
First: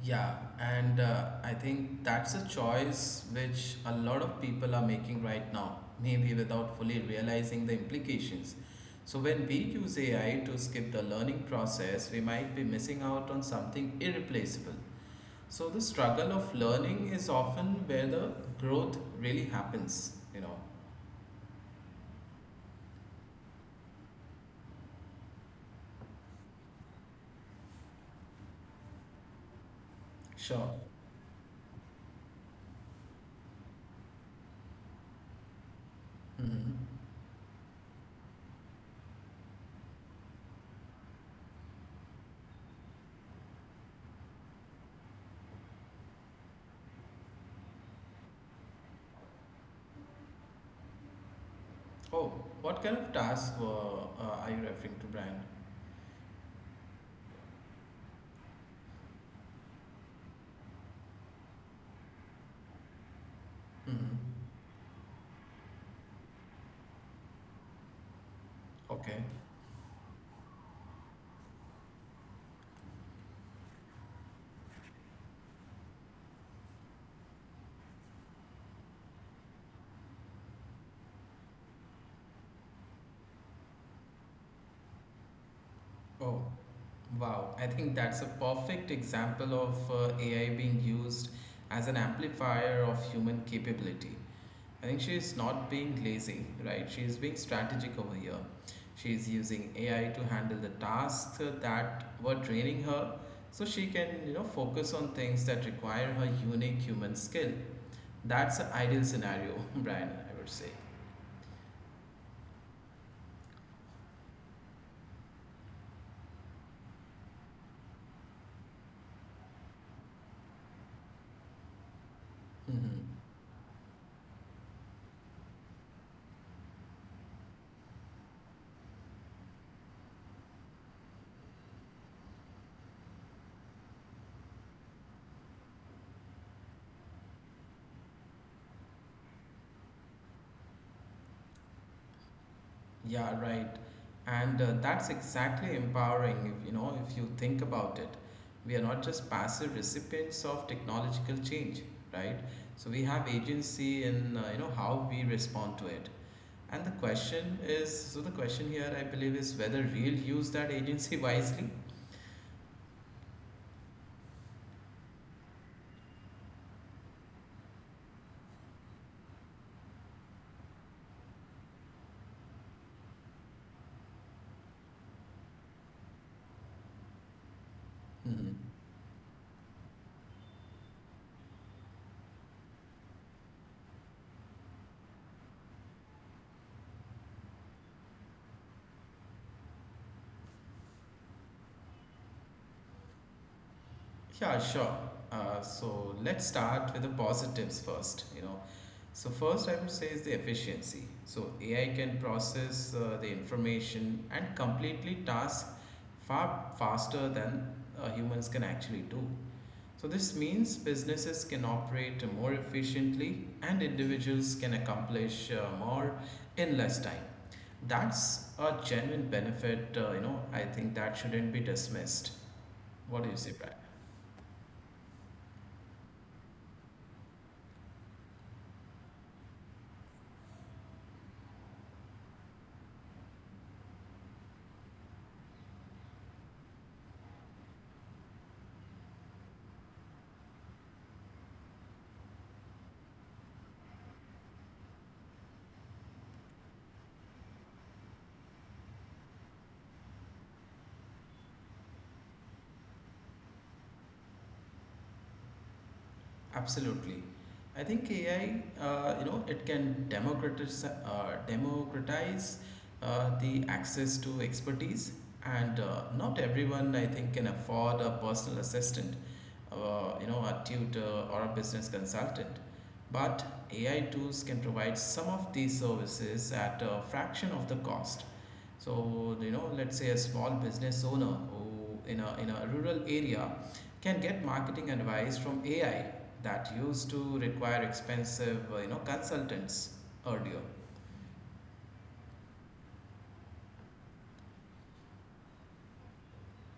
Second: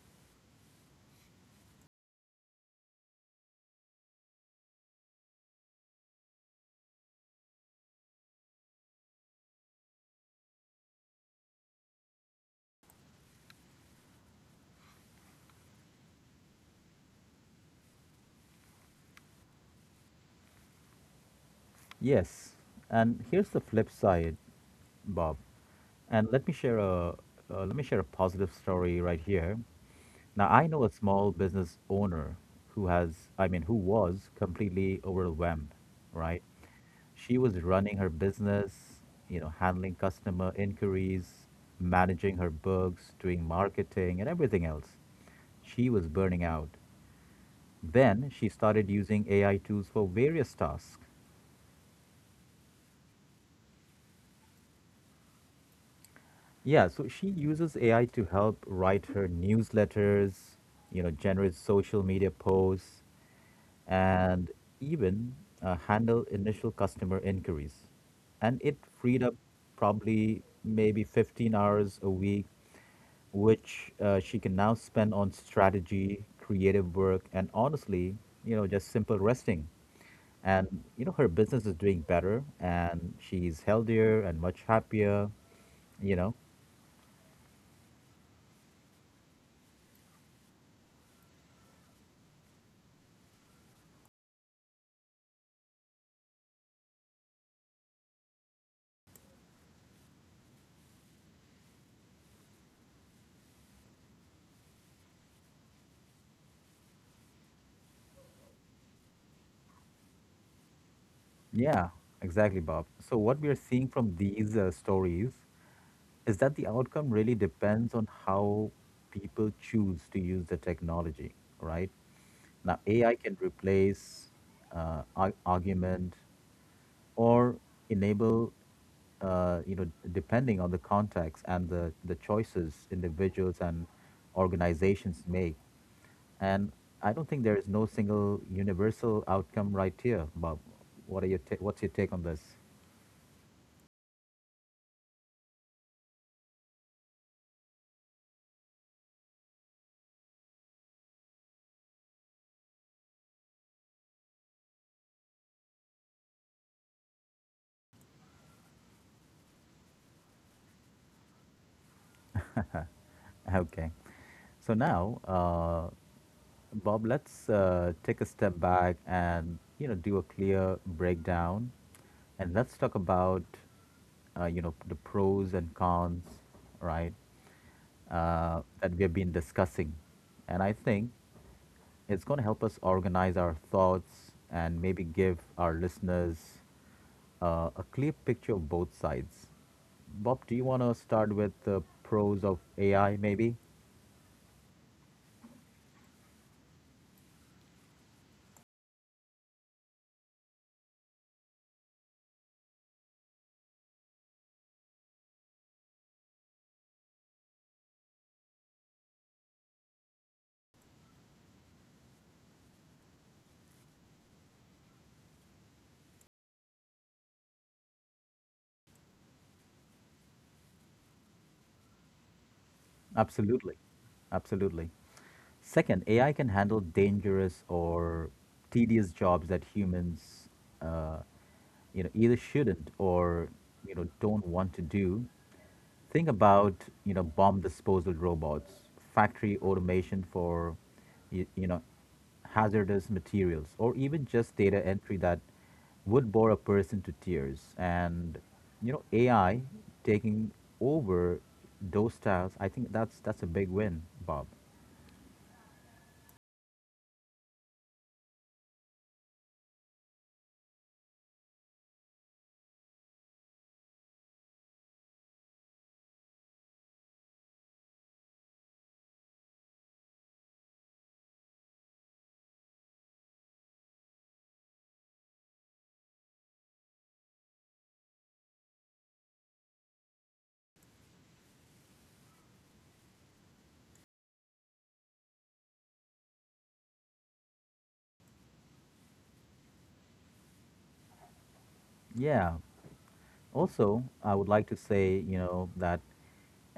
Speaker 2: Yeah, and I think that's a choice which a lot of people are making right now, maybe without fully realizing the implications. So, when we use AI to skip the learning process, we might be missing out on something irreplaceable. So, the struggle of learning is often where the growth really happens, you know.
Speaker 1: Yes, and here's the flip side, Bob. And let me share a positive story right here. Now I
Speaker 2: Sure.
Speaker 1: know a small business owner who has I mean who was completely overwhelmed, right?
Speaker 2: Mhm.
Speaker 1: She was running her business, you know, handling customer inquiries, managing her books, doing marketing and everything else. She was burning out. Then she started using AI tools for various tasks.
Speaker 2: Oh, what kind of task are you referring to, Brian?
Speaker 1: Yeah, so she uses AI to help write her newsletters, you know, generate social media posts,
Speaker 2: Hmm.
Speaker 1: and even handle initial customer inquiries. And it
Speaker 2: Okay.
Speaker 1: freed up probably maybe 15 hours a week, which she can now spend on strategy, creative work, and honestly, you know, just simple resting. And, you know, her business is doing better and she's healthier and much happier, you know.
Speaker 2: Oh, wow. I think that's a perfect example of AI being used as an amplifier of human capability. I think she is not being lazy, right? She is being strategic over here. She is using AI to handle the tasks that were draining her, so she can, you know, focus on things that require her unique human skill. That's an ideal scenario, Brian, I would say.
Speaker 1: Yeah, exactly, Bob. So, what we are seeing from these stories is that the outcome really depends on how people choose to use the technology, right? Now, AI
Speaker 2: Hmm.
Speaker 1: can replace argument or enable, you know, depending on the context and the choices individuals and organizations make. And I don't think there is no single universal outcome right here, Bob. What's your take on this?
Speaker 2: Yeah, right. And that's exactly empowering, if, you know, if you think about it. We are not just passive recipients of technological change, right? So we have agency in, you know, how we respond to it. And the question is, so the question here, I believe, is whether we'll use that agency wisely.
Speaker 1: Okay. So now, Bob, let's take a step back and you know do a clear breakdown, and let's talk about, you know, the pros and cons, right?
Speaker 2: Mhm.
Speaker 1: That we have been discussing, and I think it's going to help us organize our thoughts and maybe give our listeners a clear picture of both sides. Bob, do you want to start with the pros of AI? Maybe.
Speaker 2: Yeah, sure. So let's start with the positives first. You know, so first I would say is the efficiency. So AI can process the information and completely task far faster than humans can actually do. So this means businesses can operate more efficiently and individuals can accomplish more in less time. That's a genuine benefit. You know, I think that shouldn't be dismissed. What do you say, Brad?
Speaker 1: Absolutely. Absolutely. Second, AI can handle dangerous or tedious jobs that humans, uh, you know, either shouldn't or you know don't want to do. Think about, you know, bomb disposal robots, factory automation for you know hazardous materials, or even just data entry that would bore a person to tears. And you know AI taking over those styles, I think that's a big win, Bob.
Speaker 2: Absolutely. I think AI, you know, it can democratize the access to expertise, and not everyone, I think, can afford a personal assistant, you know, a tutor or a business consultant. But AI tools can provide some of these services at a fraction of the cost. So, you know, let's say a small business owner who in a rural area can get marketing advice from AI that used to require expensive you know consultants earlier.
Speaker 1: Yeah, also, I would like to say, you know, that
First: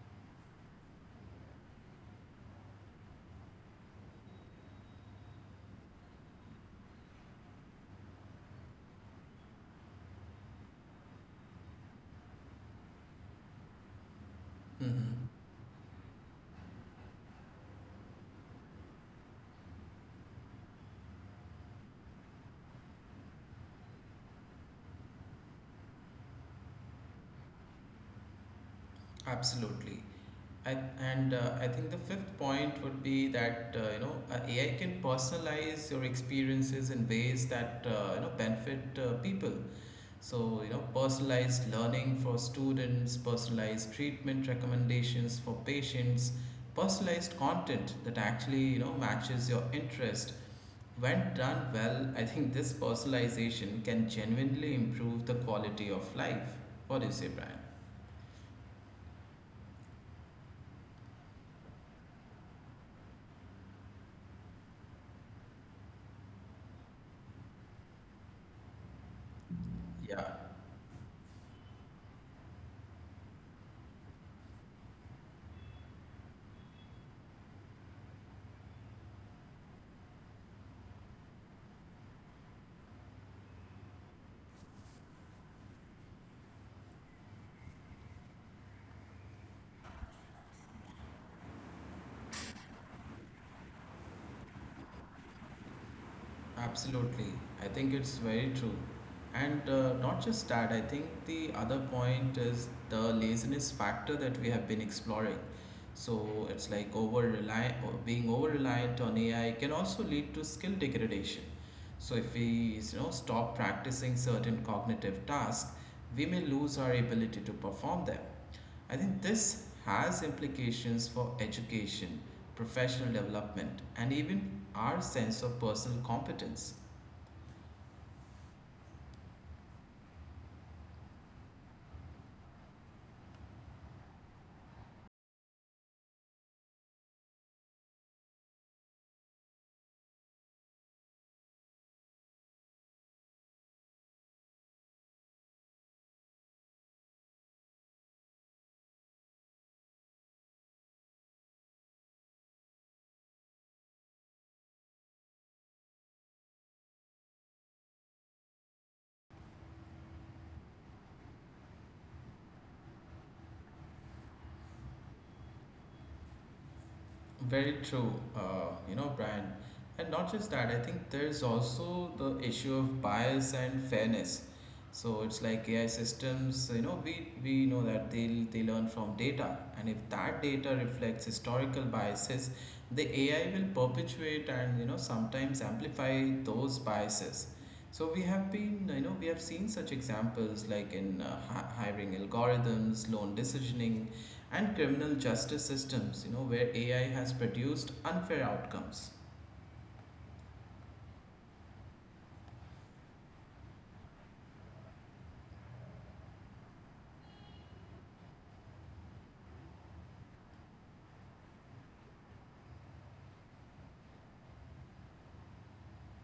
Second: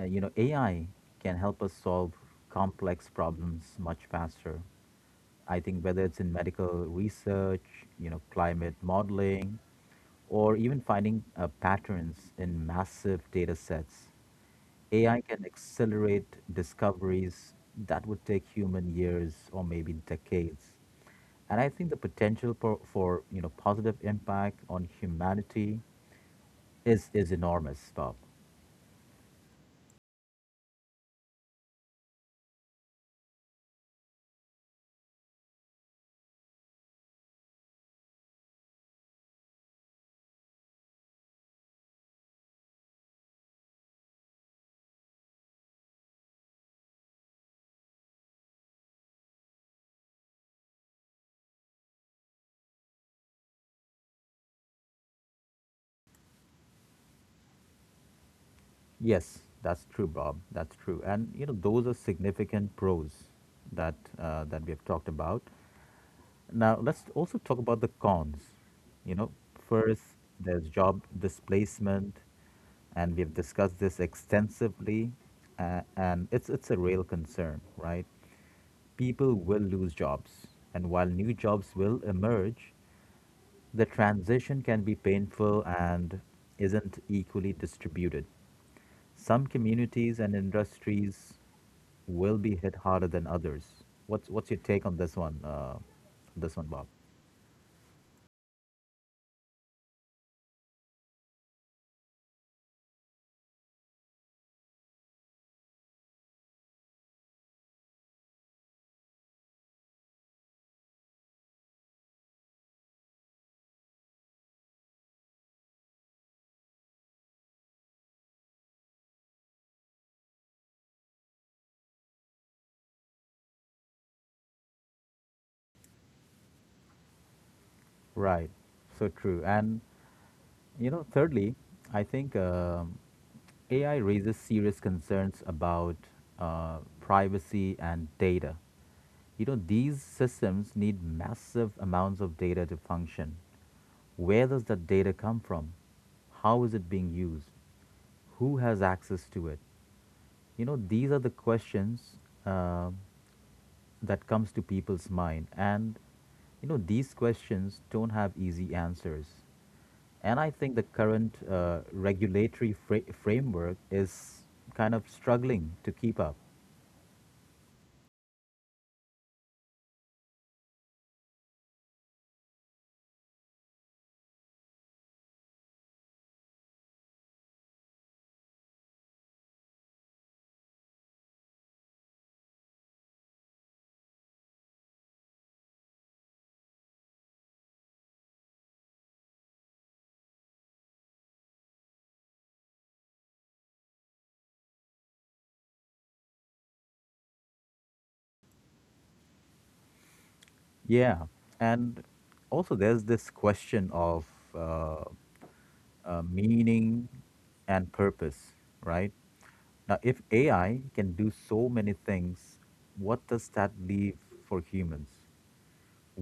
Speaker 1: you know AI can help us solve complex problems much faster. I think whether it's in medical research, you know, climate modeling, or even finding patterns in massive data sets, AI
Speaker 2: Hmm.
Speaker 1: can accelerate discoveries that would take human years or maybe decades. And I think the potential for you know positive impact on humanity is enormous, Bob.
Speaker 2: Absolutely. I, and I think the fifth point would be that AI can personalize your experiences in ways that you know benefit people. So you know, personalized learning for students, personalized treatment recommendations for patients, personalized content that actually, you know, matches your interest. When done well, I think this personalization can genuinely improve the quality of life. What do you say, Brian?
Speaker 1: Yes, that's true, Bob. That's true. And you know, those are significant pros that that we have talked about. Now, let's also talk about the cons. You know, first,
Speaker 2: Yeah,
Speaker 1: there's job displacement, and we've discussed this extensively, and it's a real concern, right? People will lose jobs, and while new jobs will emerge, the transition can be painful and isn't equally distributed. Some communities and industries will be hit harder than others. What's your take on this one? Bob.
Speaker 2: absolutely. I think it's very true. And not just that, I think the other point is the laziness factor that we have been exploring. So it's like, over reliant or being over reliant on AI can also lead to skill degradation. So if we, you know, stop practicing certain cognitive tasks, we may lose our ability to perform them. I think this has implications for education, professional development, and even our sense of personal competence.
Speaker 1: Right. So true. And you know, thirdly, I think AI raises serious concerns about privacy and data. You know, these systems need massive amounts of data to function. Where does that data come from? How is it being used? Who has access to it? You know, these are the questions uh, that comes to people's mind, and you know these questions don't have easy answers, and I think the current framework is kind of struggling to keep up.
Speaker 2: Very true, you know, Brian. And not just that, I think there's also the issue of bias and fairness. So it's like AI systems, you know, we know that they learn from data. And if that data reflects historical biases, the AI will perpetuate and, you know, sometimes amplify those biases. So we have been, you know, we have seen such examples like in hiring algorithms, loan decisioning, and criminal justice systems, you know, where AI has produced unfair outcomes.
Speaker 1: Yeah, and also there's this question of, uh, meaning and purpose, right? Now if AI can do so many things, what does that leave for humans?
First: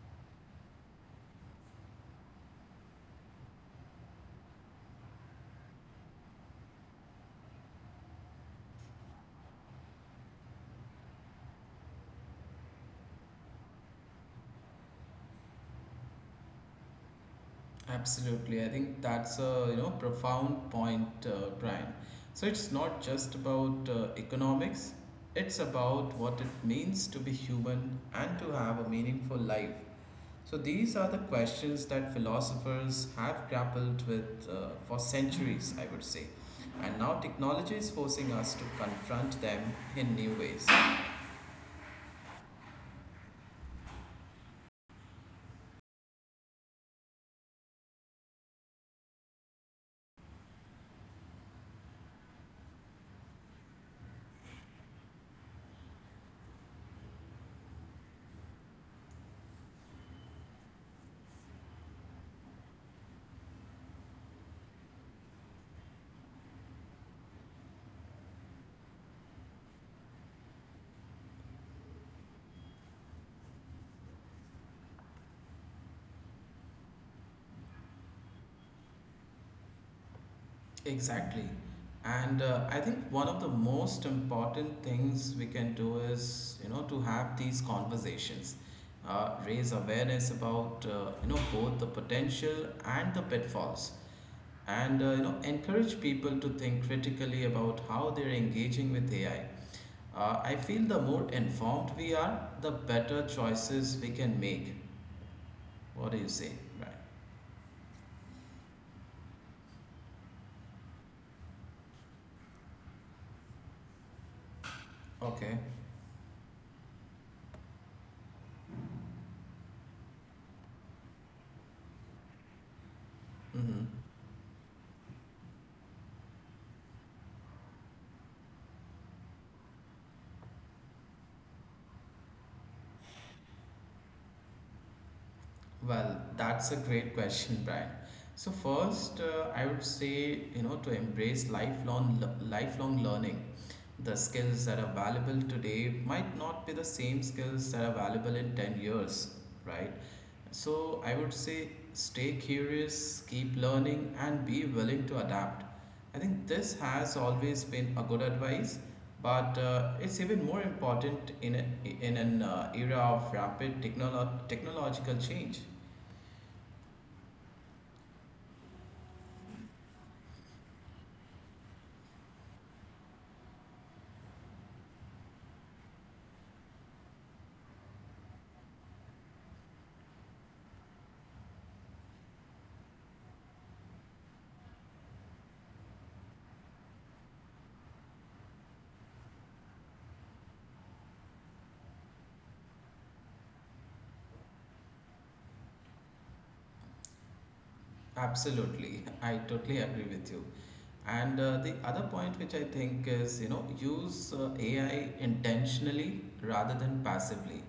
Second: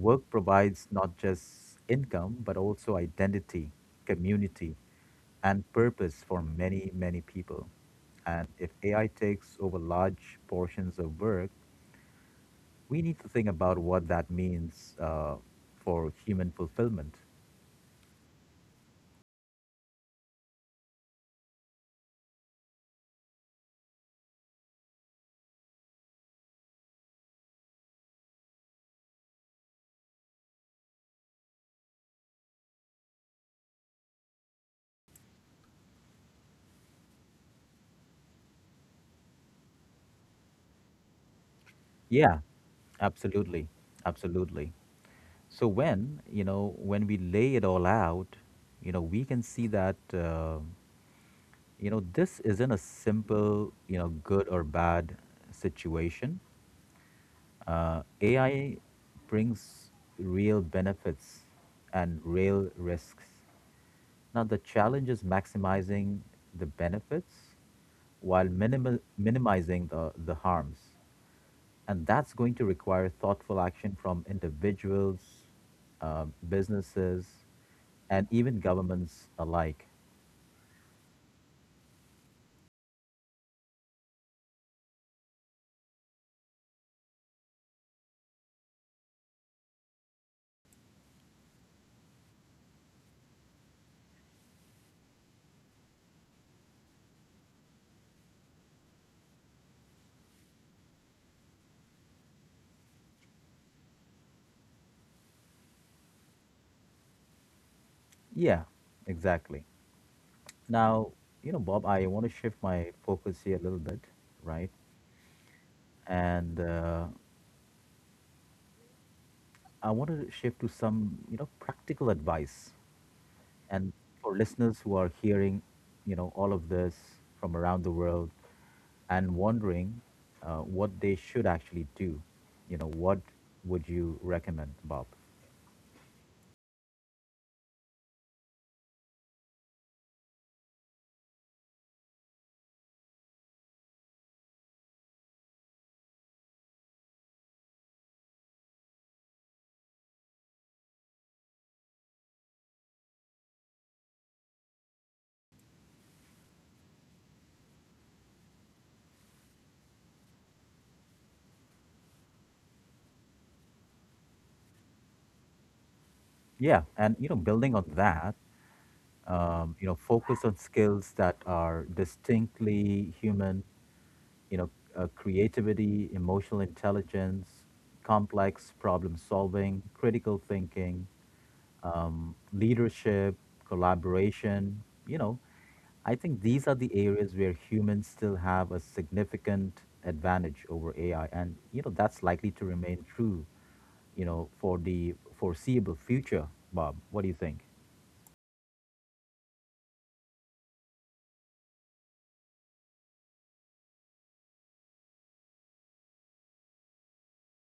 Speaker 1: Work provides not just income, but also identity, community, and purpose for many, many people. And if AI takes over large portions of work, we need to think about what that means for human fulfillment.
Speaker 2: Absolutely, I think that's a you know profound point, Brian. So it's not just about economics; it's about what it means to be human and to have a meaningful life. So these are the questions that philosophers have grappled with for centuries, I would say, and now technology is forcing us to confront them in new ways.
Speaker 1: Yeah, absolutely. Absolutely. So when, you know, when we lay it all out, you know, we can see that. You know, this isn't a simple, you know, good or bad situation. AI brings real benefits and real risks. Now, the challenge is maximizing the benefits while minimizing the harms. And that's going to require thoughtful action from individuals, businesses, and even governments alike.
Speaker 2: Exactly. And I think one of the most important things we can do is, you know, to have these conversations, raise awareness about, you know, both the potential and the pitfalls, and, you know, encourage people to think critically about how they're engaging with AI. I feel the more informed we are, the better choices we can make. What do you say? Right.
Speaker 1: Yeah, exactly. Now, you know, Bob, I want to shift my focus here a little bit, right?
Speaker 2: Okay.
Speaker 1: And I want to shift to some, you know, practical advice.
Speaker 2: Mm-hmm.
Speaker 1: And for listeners who are hearing, you know, all of this from around the world and wondering what they should actually do, you know, what would you recommend, Bob?
Speaker 2: Well, that's a great question, Brian. So first, I would say you know to embrace lifelong learning. The skills that are valuable today might not be the same skills that are valuable in 10 years, right? So I would say stay curious, keep learning, and be willing to adapt. I think this has always been a good advice, but it's even more important in an era of technological change.
Speaker 1: Yeah, and you know, building on that, you know, focus on skills that are distinctly human, you know, creativity, emotional intelligence, complex problem solving, critical thinking, leadership, collaboration. You know, I think these are the areas where humans still have a significant advantage over AI, and you know that's likely to remain true. You know, for the foreseeable future, Bob. What do you think?
Speaker 2: Absolutely, I totally agree with you. And the other point which I think is, you know, use AI intentionally rather than passively,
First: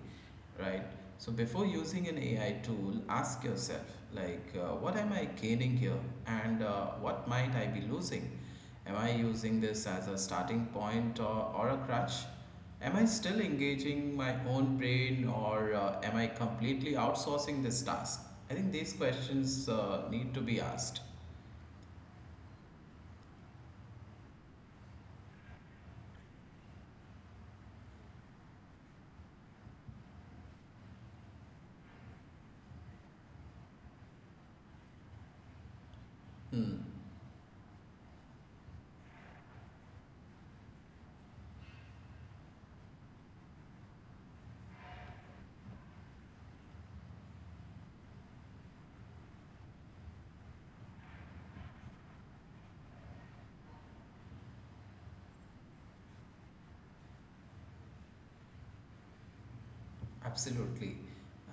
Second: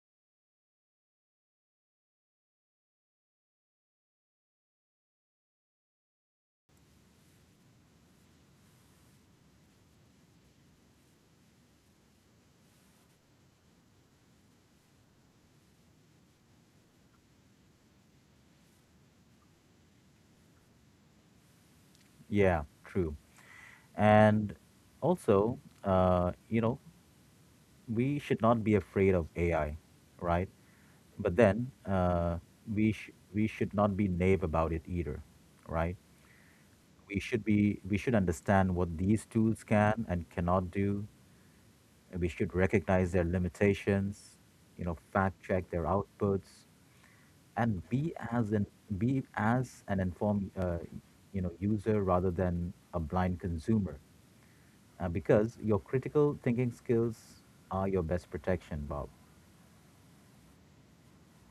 Speaker 2: right? So before using an AI tool, ask yourself like, what am I gaining here, and what might I be losing? Am I using this as a starting point or a crutch? Am I still engaging my own brain, or am I completely outsourcing this task? I think these questions need to be asked.
Speaker 1: Yeah, true. And also, you know, we should not be afraid of AI, right? But then we should not be naive about it either, right?
Speaker 2: Hmm.
Speaker 1: We should understand what these tools can and cannot do, and we should recognize their limitations, you know, fact check their outputs, and be as an informed, you know, user rather than a blind consumer, because your critical thinking skills are your best protection, Bob.
Speaker 2: Absolutely.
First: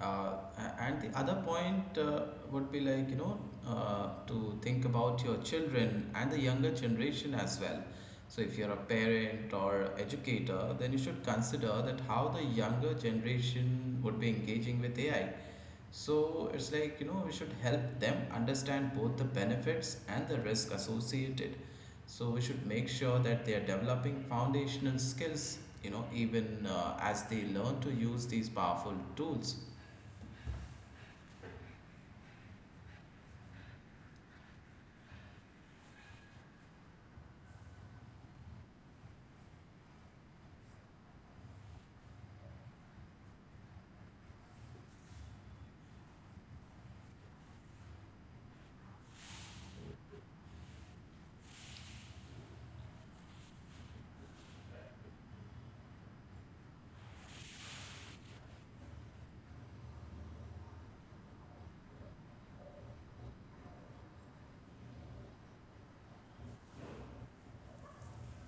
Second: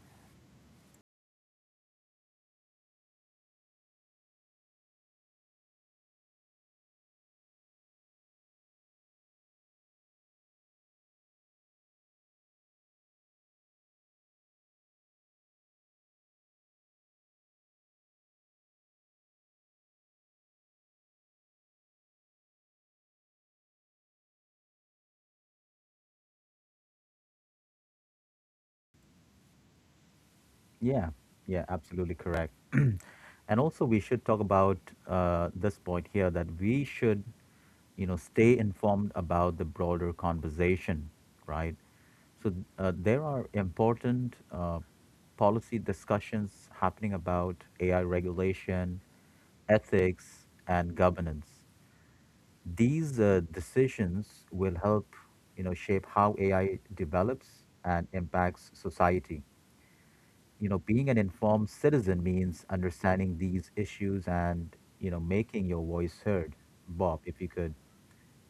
Speaker 2: Uh, and the other point would be like, you know, to think about your children and the younger generation as well. So, if you're a parent or educator, then you should consider that how the younger generation would be engaging with AI. So it's like, you know, we should help them understand both the benefits and the risk associated. So we should make sure that they are developing foundational skills, you know, even as they learn to use these powerful tools.
Speaker 1: Yeah, yeah, absolutely correct. And also, we should talk about this point here that we should, you know, stay informed about the broader conversation, right? There are important policy discussions happening about AI regulation, ethics, and governance. These decisions will help, shape how AI develops and impacts society. Being an informed citizen means understanding these issues and, making your voice heard. Bob, if you could,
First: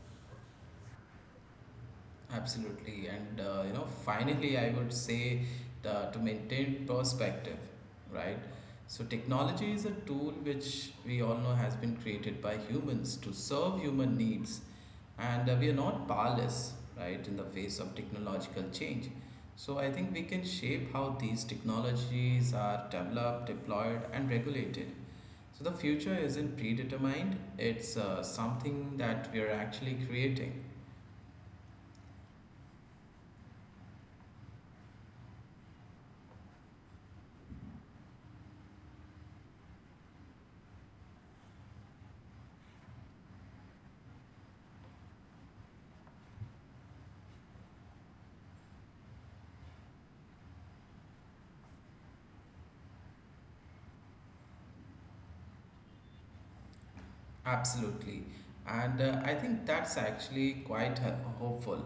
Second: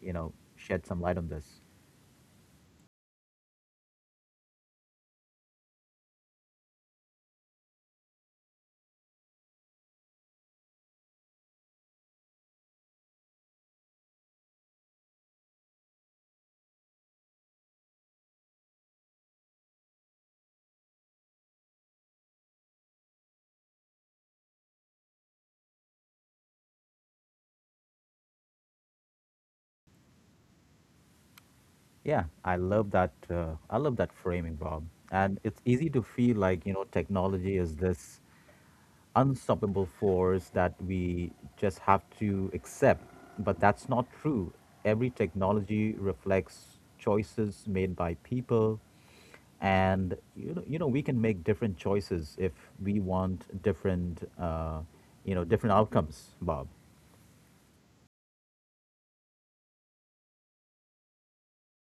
Speaker 1: shed some light on this.
Speaker 2: Absolutely. And, you know, finally, I would say to maintain perspective, right? So technology is a tool which we all know has been created by humans to serve human needs, and we are not powerless, right, in the face of technological change. So I think we can shape how these technologies are developed, deployed, and regulated. So the future isn't predetermined; it's something that we are actually creating.
Speaker 1: Yeah, I love that. I love that framing, Bob. And it's easy to feel like, you know, technology is this unstoppable force that we just have to accept. But that's not true. Every technology reflects choices made by people. And we can make different choices if we want different, different outcomes, Bob.
Speaker 2: Absolutely. And I think that's actually quite hopeful.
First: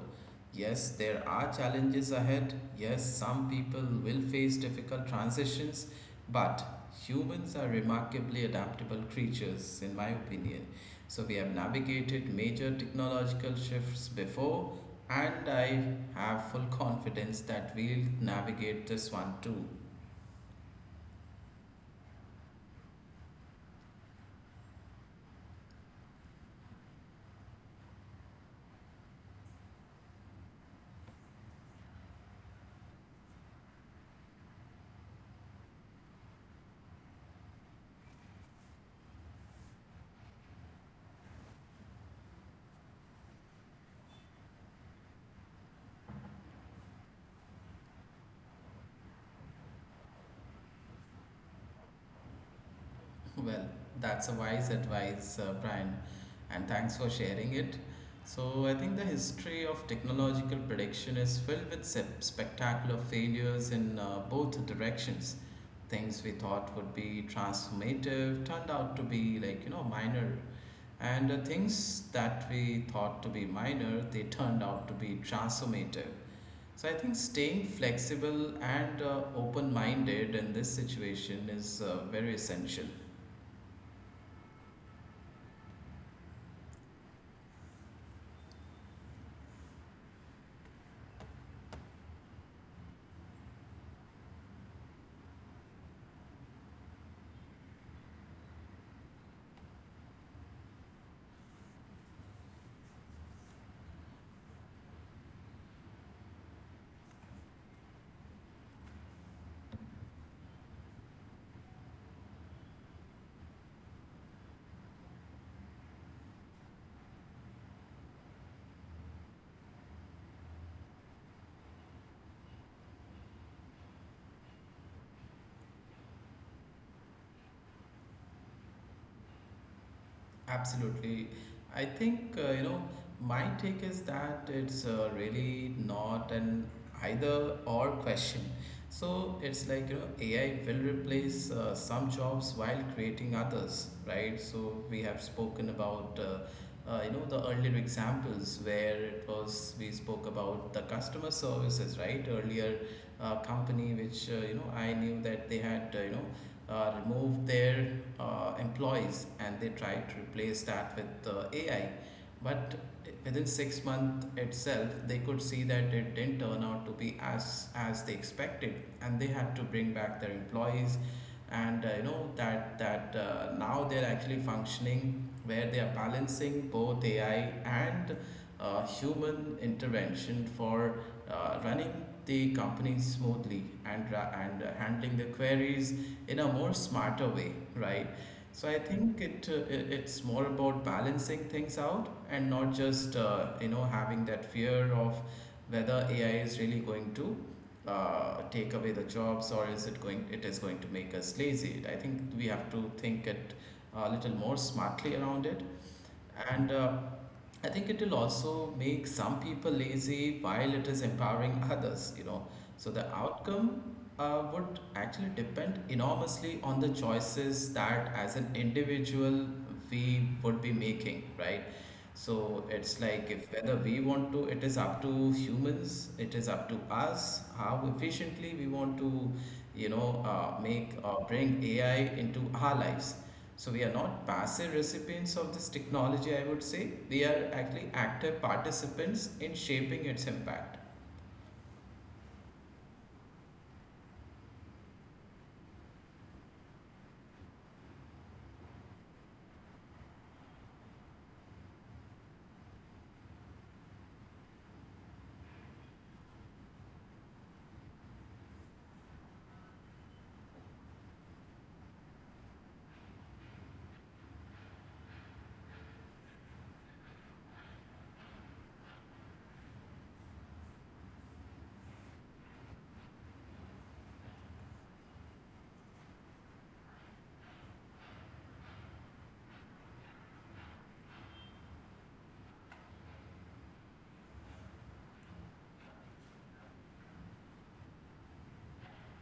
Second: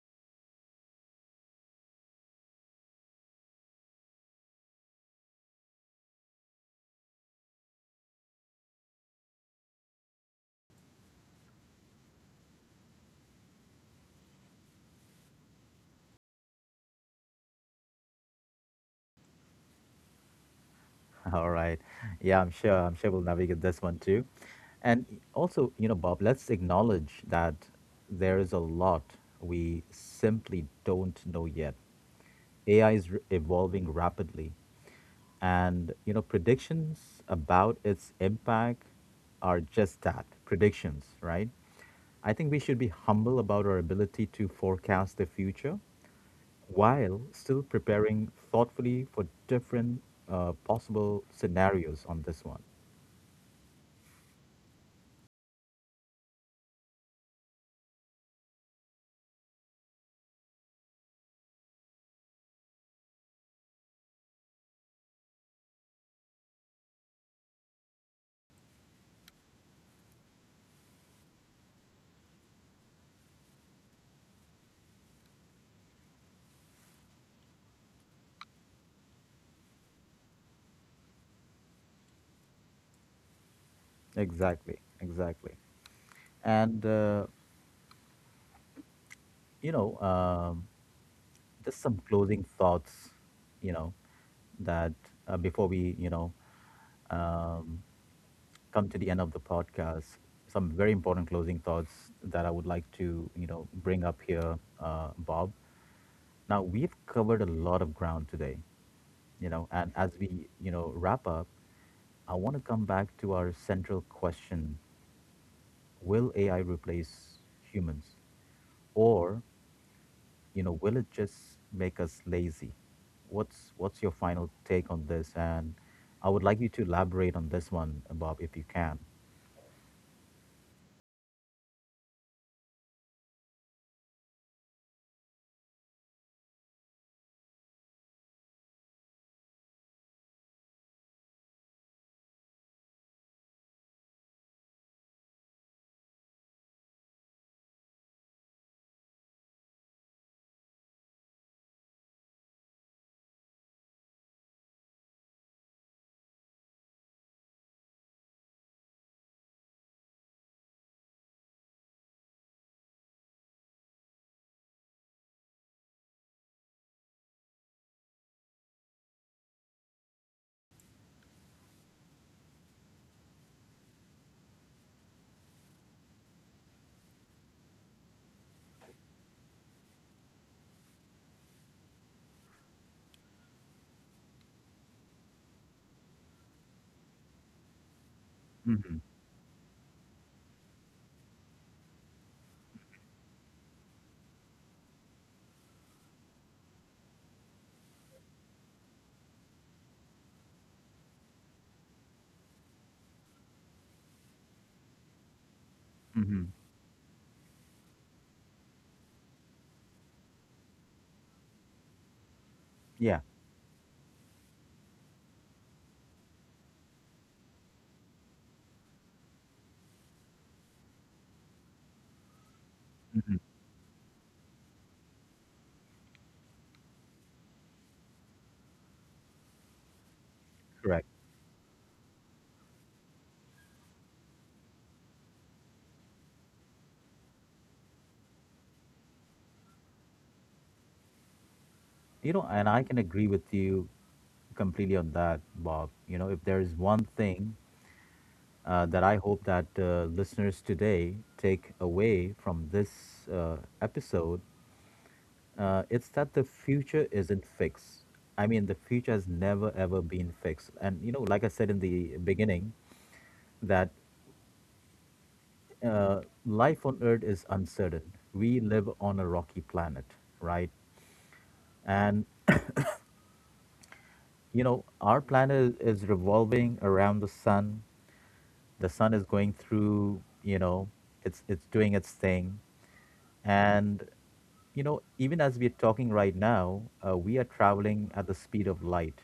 Speaker 2: Yes, there are challenges ahead. Yes, some people will face difficult transitions, but humans are remarkably adaptable creatures, in my opinion. So we have navigated major technological shifts before, and I have full confidence that we'll navigate this one too.
Speaker 1: All right. Yeah. I'm sure we'll navigate this one too. And also, you know, Bob, let's acknowledge that there is a lot we simply don't know yet. AI is r evolving rapidly, and you know predictions about its impact are just that, predictions, right? I think we should be humble about our ability to forecast the future while still preparing thoughtfully for different possible scenarios on this one.
Speaker 2: Well, that's a wise advice, Brian, and thanks for sharing it. So, I think the history of technological prediction is filled with spectacular failures in both directions. Things we thought would be transformative turned out to be like, you know, minor. And things that we thought to be minor, they turned out to be transformative. So, I think staying flexible and open minded in this situation is very essential.
Speaker 1: Exactly. And, you know, um, just some closing thoughts, you know, that before we, um, come to the end of the podcast. Some very important closing thoughts that I would like to, bring up here, Bob. Now we've covered a lot of ground today, and as we, wrap up, I want to come back to our central question: will AI replace humans, or, will it just make us lazy? What's your final take on this? And I would like you to elaborate on this one, Bob, if you can.
Speaker 2: Absolutely. I think, you know, my take is that it's really not an either or question. So it's like, you know, AI will replace some jobs while creating others, right? So we have spoken about, you know, the earlier examples where it was, we spoke about the customer services, right? Earlier, company which you know I knew that they had you know removed their employees and they tried to replace that with AI. But within 6 months itself, they could see that it didn't turn out to be as they expected, and they had to bring back their employees, and you know that that now they're actually functioning where they are balancing both AI and human intervention for running the company smoothly and handling the queries in a more smarter way, right? So I
Speaker 1: Hmm.
Speaker 2: think it's more about balancing things out and not just you know having that fear of whether AI is really going to take away the jobs, or is it going, it is going to make us lazy. I think we have to think it a little more smartly around it,
Speaker 1: Hmm.
Speaker 2: and I think it will also make some people lazy while it is empowering others. You know, so the
Speaker 1: Yeah.
Speaker 2: outcome would actually depend enormously on the choices that as an individual we would be making, right? So it's like
Speaker 1: Mhm.
Speaker 2: if whether we want to, it is up to humans, it is up to us how efficiently we want to, you know, make
Speaker 1: Correct.
Speaker 2: or bring AI into our lives. So we are not passive recipients of this technology, I would say. We are actually active participants in shaping its impact.
Speaker 1: You know, and I can agree with you completely on that, Bob. You know, if there is one thing that I hope that listeners today take away from this episode, it's that the future isn't fixed. I mean, the future has never ever been fixed. And, you know, like I said in the beginning, that life on Earth is uncertain. We live on a rocky planet, right? And, you know, our planet is revolving around the sun, the sun is going through, you know, it's doing its thing, and you know, even as we're talking right now, we are traveling at the speed of light.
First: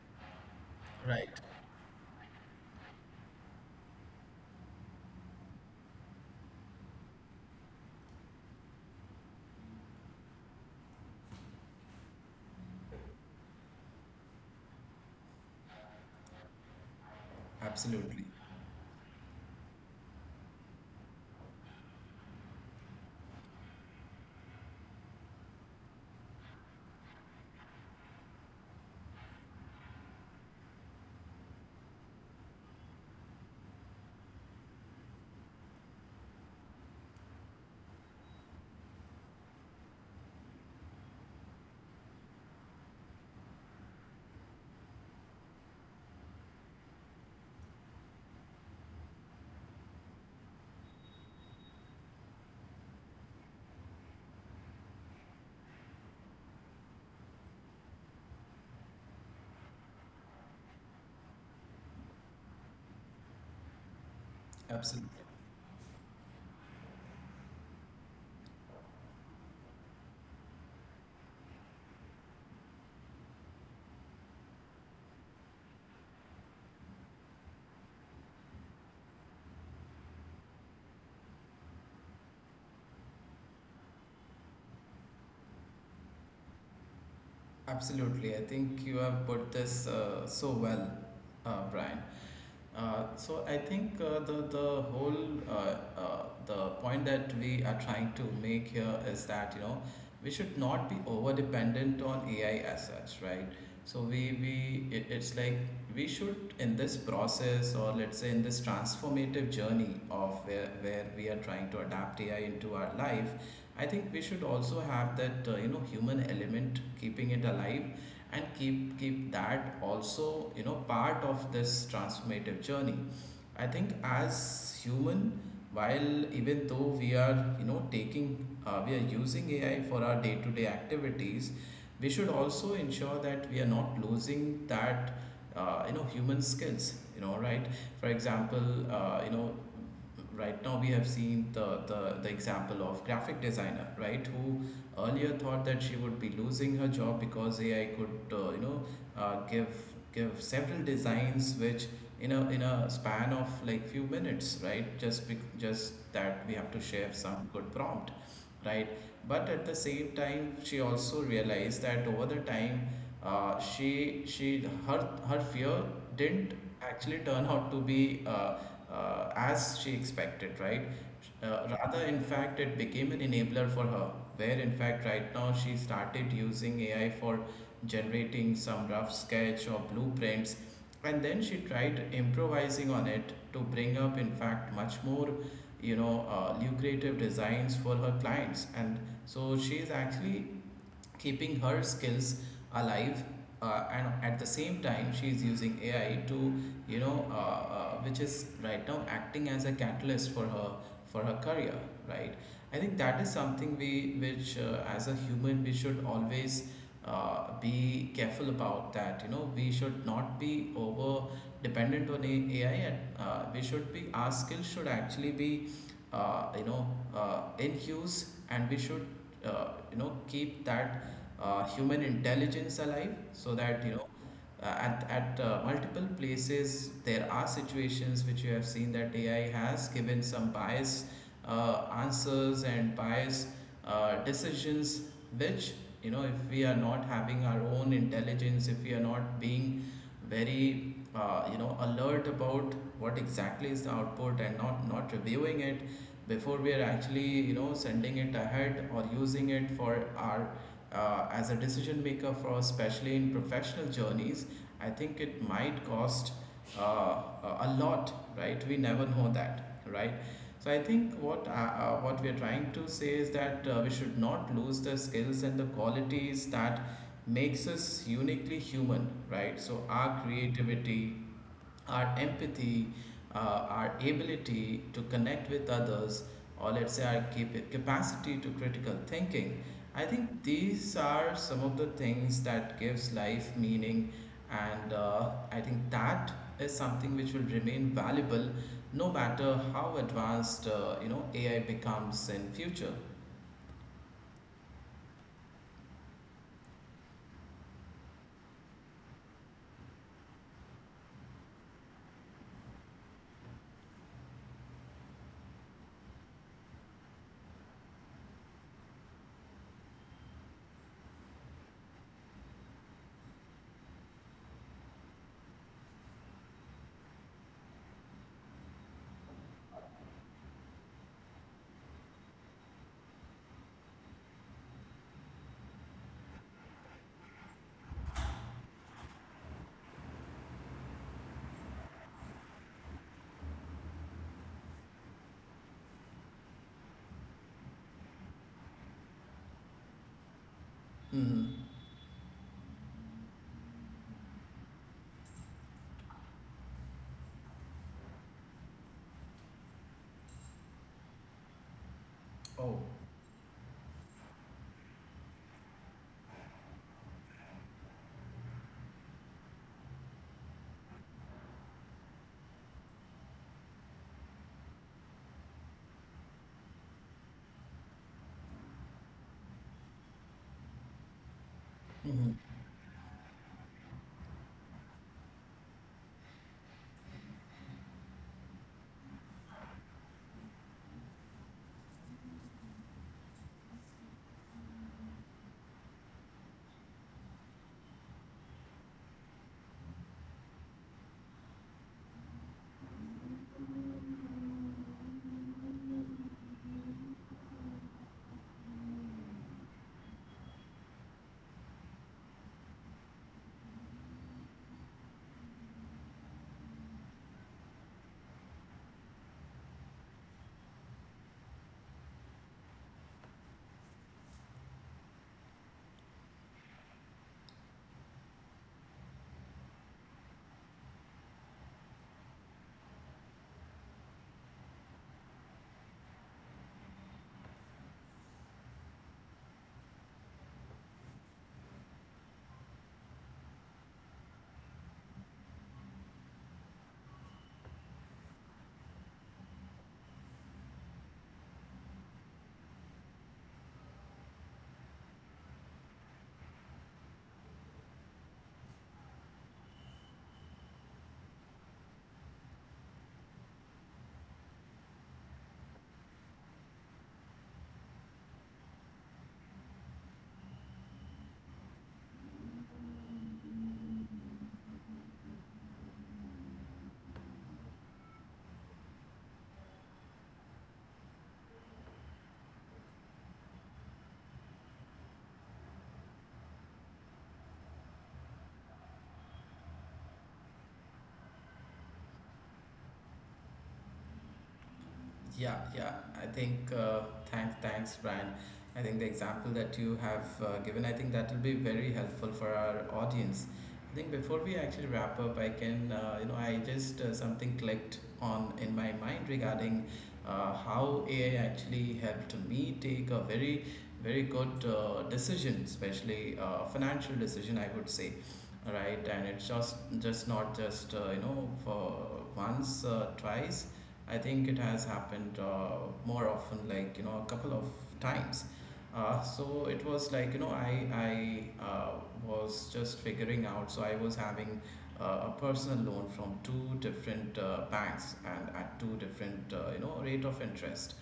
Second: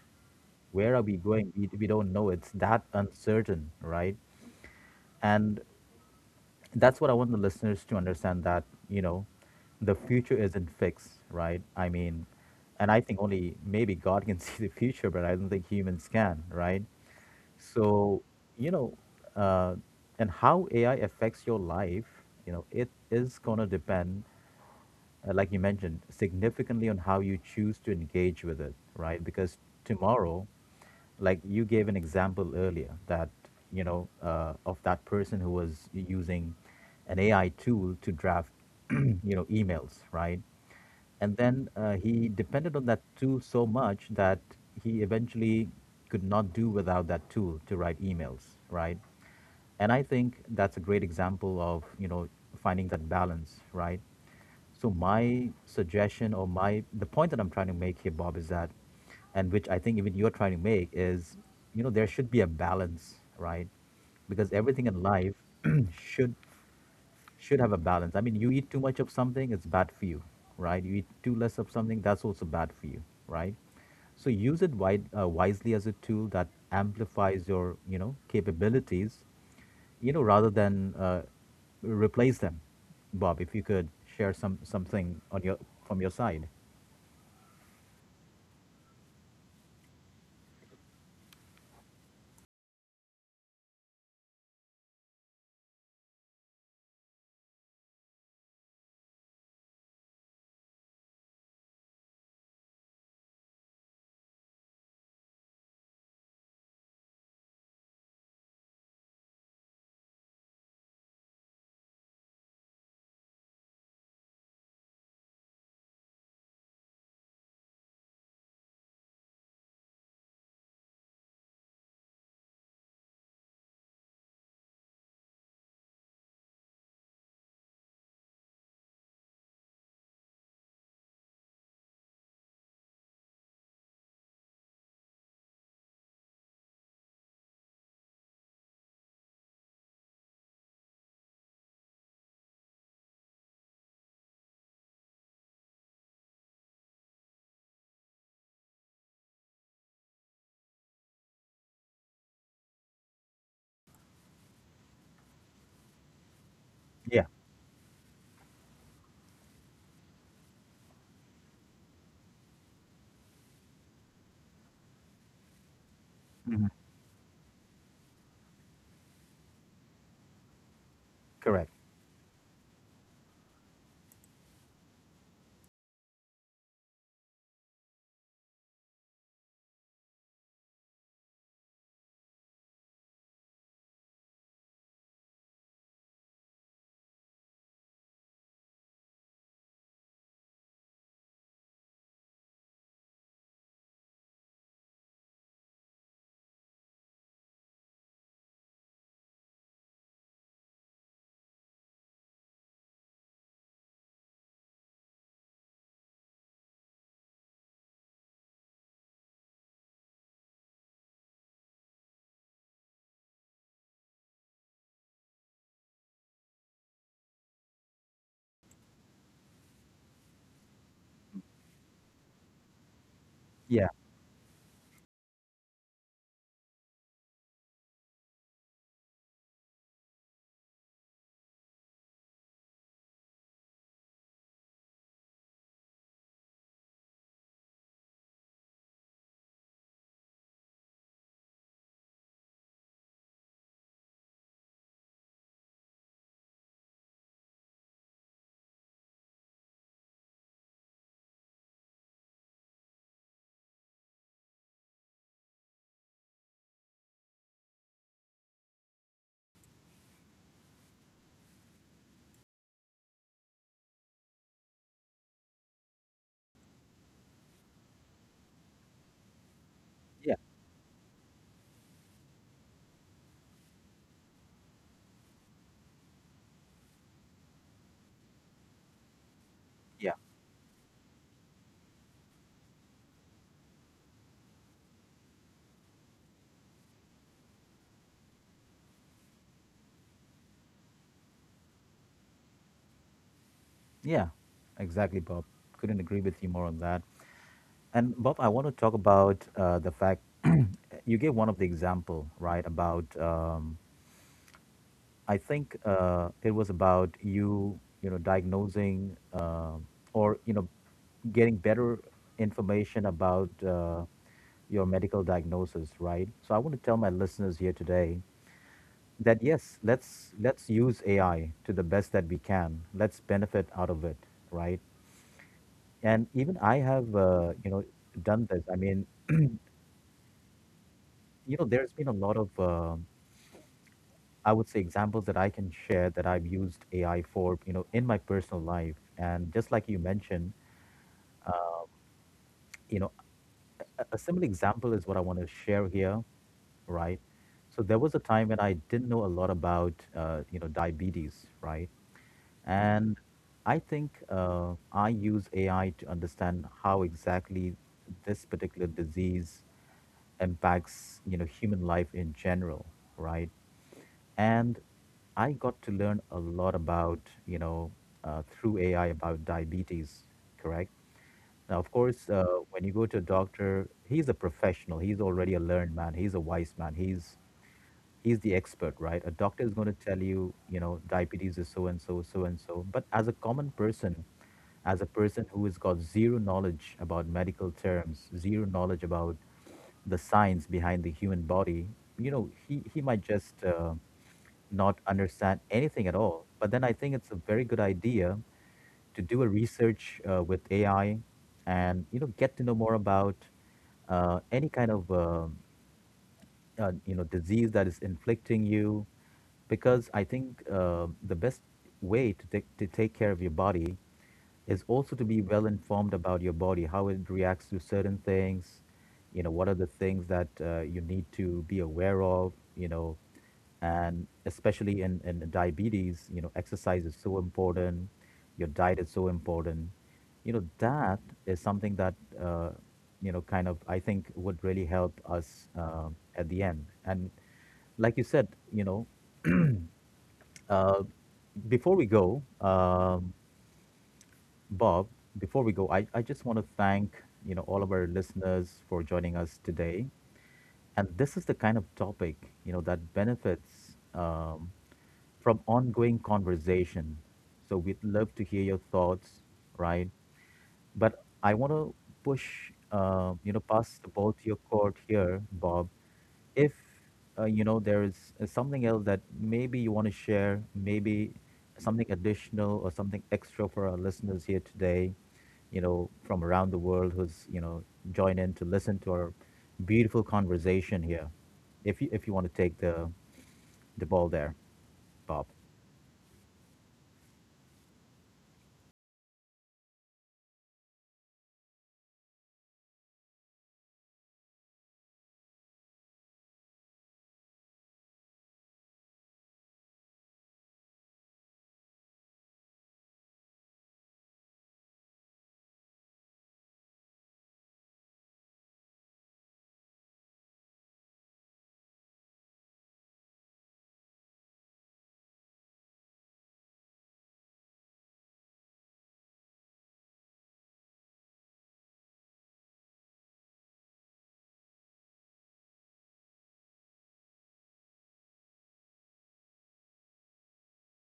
Speaker 1: Where are we
Speaker 2: Right.
Speaker 1: going? We don't know. It's that uncertain, right? And that's what I want the listeners to understand, that you know the future isn't fixed, right? I mean, and I think only maybe god can see the future, but I don't think humans can, right? So,
Speaker 2: Absolutely.
Speaker 1: you know, uh, and how AI affects your life, you know, it is going to depend, like you mentioned, significantly on how you choose to engage with it, right? Because tomorrow, like you gave an example earlier that, you know, of that person who was using an AI tool to draft, you know, emails, right? And then he depended on that tool so much that he eventually could not do without that tool to write emails, right? And I think that's a great example of, you know, finding that balance, right? So my suggestion or my the point that I'm trying to make here, Bob, is that, and which I think even you're trying to make is, you know, there should be a balance, right? Because everything in
Speaker 2: Absolutely.
Speaker 1: life should have a balance. I mean, you eat too much of something, it's bad for you, right? You eat too less of something, that's also bad for you, right? So use it wide, wisely as a tool that amplifies your, you know, capabilities, you know, rather than replace them, Bob, if you could share some something on your from your side.
Speaker 2: Absolutely. I think you have put this so well, Brian. So I think the whole the point that we are trying to make here is that you know we should not be over dependent on AI as such, right? So it's like we should, in this process, or let's say in this transformative journey of where we are trying to adapt AI into our life, I think we should also have that you know human element keeping it alive, and keep that also you know part of this transformative journey. I think as human, while even though we are you know taking, we are using AI for our day to day activities, we should also ensure that we are not losing that you know human skills, you know, right? For example, you know, right now we have seen the example of graphic designer, right, who earlier thought that she would be losing her job because AI could uh, give give several designs which in a span of like few minutes, right, just just that we have to share
Speaker 1: Yeah.
Speaker 2: some good prompt, right? But at the same time she also realized that over the time, she her her fear didn't
Speaker 1: Mhm.
Speaker 2: actually turn out to be as she expected, right.
Speaker 1: Correct.
Speaker 2: Rather, in fact, it became an enabler for her, where in fact right now she started using AI for generating some rough sketch or blueprints, and then she tried improvising on it to bring up in fact much more, you know, lucrative designs for her clients. And so she's actually keeping her skills alive, and at the same time she is using AI to, you know, which is right now acting as a catalyst for her, for her career, right? I think that is something we which, as a human, we should always be careful about, that you know we should not be over dependent on AI. And we should be, our skills should actually be you know in use, and we should you know keep that human intelligence alive, so that
Speaker 1: Yeah,
Speaker 2: you know at multiple places there are situations which you have seen that AI has given some biased answers and biased decisions which, you know, if we are not having our own intelligence, if we are not being very you know alert about what exactly is the output and not reviewing it before we are actually you know sending it ahead or using it for our, as a decision maker for, especially in professional journeys, I think it might cost a lot, right? We never know that, right? So I think what we are trying to say is that, we should not lose the skills and the qualities that makes us uniquely human, right? So our
Speaker 1: yeah,
Speaker 2: creativity, our empathy, our ability to connect with others, or let's say our capacity to critical thinking. I
Speaker 1: yeah,
Speaker 2: think these are some of the things that gives life meaning, and I think that is something which will remain valuable no matter how advanced AI becomes in future.
Speaker 1: yeah. Exactly, Bob. Couldn't agree with you more on that. And Bob, I want to talk about the fact you gave one of the example, right, about I think it was about you, you know, diagnosing or you know, getting better information about your medical diagnosis, right? So I want to tell my listeners here today that yes, let's use AI to the best that we can. Let's benefit out of it, right? And even I have, you know, done this. I mean, you know, there's been a lot of I would say examples that I can share that I've used AI for, you know, in my personal life. And just like you mentioned,
Speaker 2: Hmm.
Speaker 1: you know, a similar example is what I want to share here, right? So there was a time when I didn't know a lot about, you know, diabetes, right?
Speaker 2: Oh.
Speaker 1: And I think I use AI to understand how exactly this particular disease impacts, you know, human life in general, right? And I got to learn a lot about, you know, through AI about diabetes. Correct. Now, of course, when you go to a doctor, he's a professional. He's already a learned man. He's a wise man. He's the expert, right? A doctor is going to tell you, you know, diabetes is so and so, so and so. But as a common person, as a person who has got zero knowledge about medical terms, zero knowledge about the science behind the human body, you know, he might just not understand anything at all. But then I think it's a very good idea to do a research with AI, and you know get to know more about any kind of you know disease that is inflicting you. Because I think the best way to, take care of your body is also to be well informed about your body, how it reacts to certain things, you know, what are the things that you need to be aware of, you know, and especially in diabetes, you know, exercise is so important, your diet is so important. You know, that is something that uh, you know kind of I think would really help us at the end. And like you said, you know, uh, before we go, Bob, before we go, I just want to thank, you know, all of our listeners for joining us today. And this is the kind of topic, you know, that benefits from ongoing conversation. So we'd love to hear your thoughts, right? But I want to push, you know, pass the ball to your court here, Bob. If you know there is something else that maybe you want to share, maybe something additional or something extra for our listeners here today, you know, from around the world who's you know join in to listen to our beautiful conversation here. If you want to take the ball there, Bob.
Speaker 2: Yeah. I think thanks, Brian. I think the example that you have given, I think that will be very helpful for our audience. I think before we actually wrap up, I can, I just something clicked on in my mind regarding how AI actually helped me take a very good decision, especially financial decision, I would say. All right, and it's just not just for once, twice. I think it has happened more often, a couple of times. So it was I was just figuring out. So I was having a personal loan from two different banks and at two different rate of interest,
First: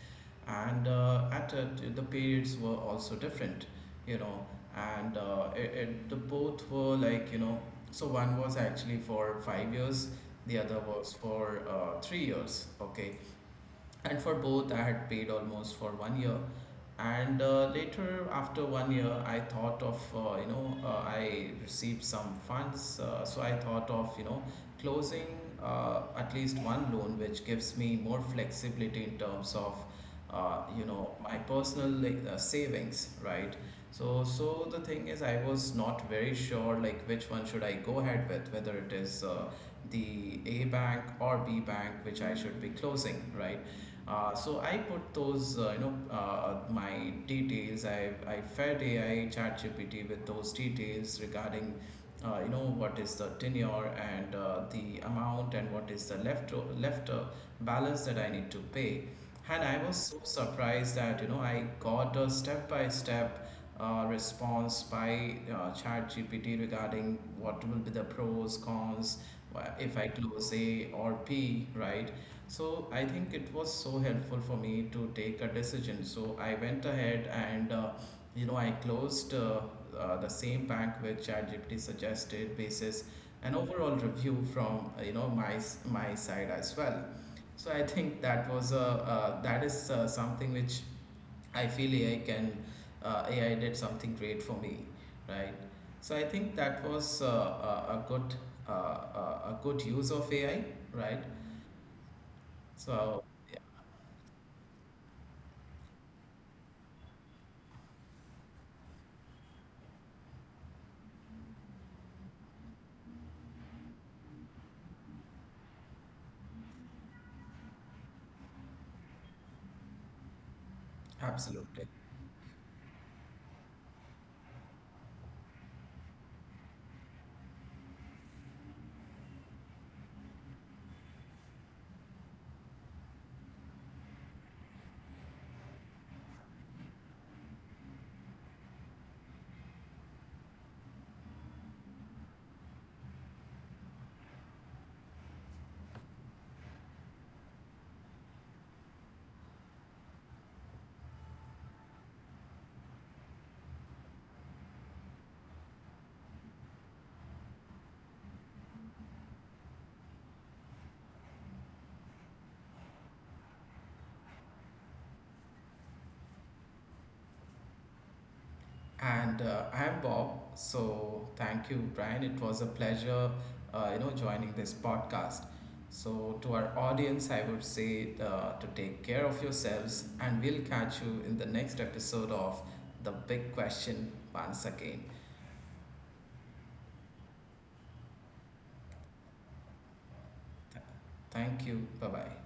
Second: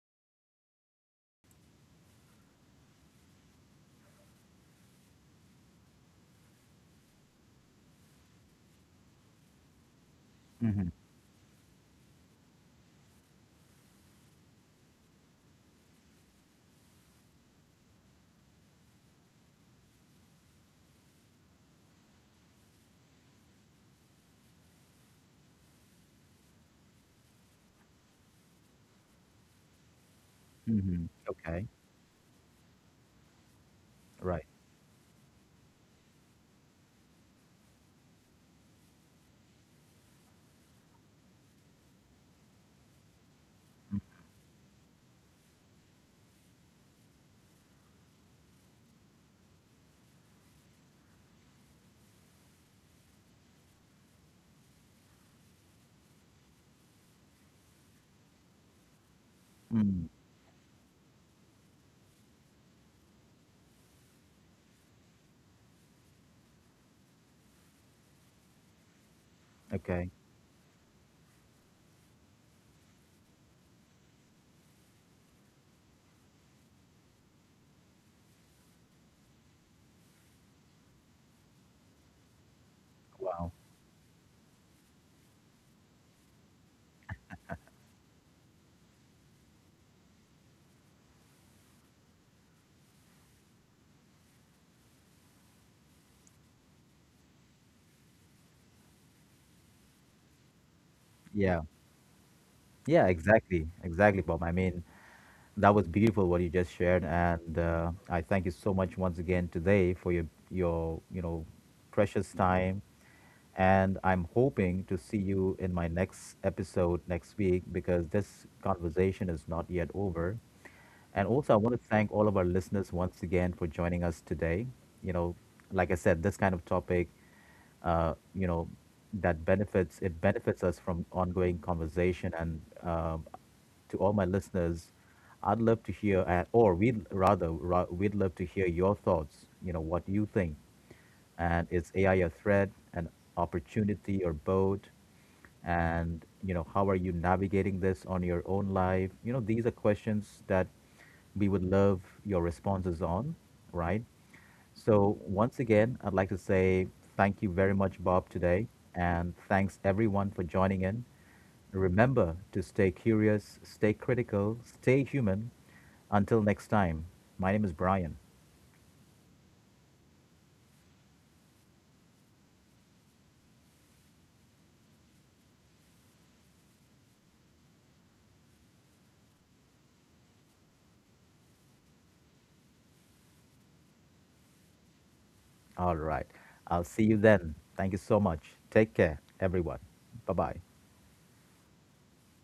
Speaker 2: and at it the periods were also different, you know, and the both were so one was actually for 5 years, the other
Speaker 1: Mm-hmm.
Speaker 2: was for 3 years. Okay. And for both I had paid almost for one year, and later after one year I thought of I received some funds, so I thought of closing at least one loan which gives me more flexibility in terms of
Speaker 1: Mm-hmm.
Speaker 2: my
Speaker 1: Okay.
Speaker 2: personal like savings, right? So
Speaker 1: Right.
Speaker 2: the thing is I was not very sure like which one should I go ahead with, whether it is the A bank or B bank which I should be closing, right? So I put those, my details. I fed AI ChatGPT with those details regarding what is the tenure and the amount and what is the left balance that I need to pay. And I was
Speaker 1: Mm.
Speaker 2: so surprised that you know I got a step by step response by ChatGPT regarding what will be the pros, cons, if I
Speaker 1: Okay.
Speaker 2: close A or P, right? So I think it was so helpful for me to take a decision. So I went ahead and I closed the same bank which ChatGPT suggested basis
Speaker 1: Wow.
Speaker 2: an overall review from my my side as well. So I think that was a that is something which I feel AI can AI did something great for me, right? So I think that was a good uh, a a good use of AI, right?
Speaker 1: Yeah. Yeah,
Speaker 2: So
Speaker 1: exactly, exactly, Bob. I mean, that was beautiful what you just shared, and I thank you so much once again today for your you know precious time. And I'm hoping to see you in my next episode next week because this conversation is not yet over. And also, I want
Speaker 2: absolutely.
Speaker 1: to thank all of our listeners once again for joining us today. You know, like I said, this kind of topic, you know, that benefits it benefits us from ongoing conversation. And to all my listeners, I'd love to hear, or we'd rather, we'd love to hear your thoughts. You know, what you think, and is AI a threat, an opportunity, or both? And you know, how are you navigating this on your own life? You know, these are questions that we would love your responses on, right? So once again, I'd like to say thank you very much, Bob, today, and thanks everyone for joining in. Remember to stay curious, stay critical, stay human. Until next time, my name is Brian.
Speaker 2: And I'm Bob. So thank you, Brian. It was a pleasure, joining this podcast. So to our audience, I would say to take care of yourselves, and we'll catch you in the next episode of The Big Question once again.
Speaker 1: All right. I'll see you then. Thank you so much. Take care, everyone. Bye bye.
Speaker 2: Thank you. Bye bye.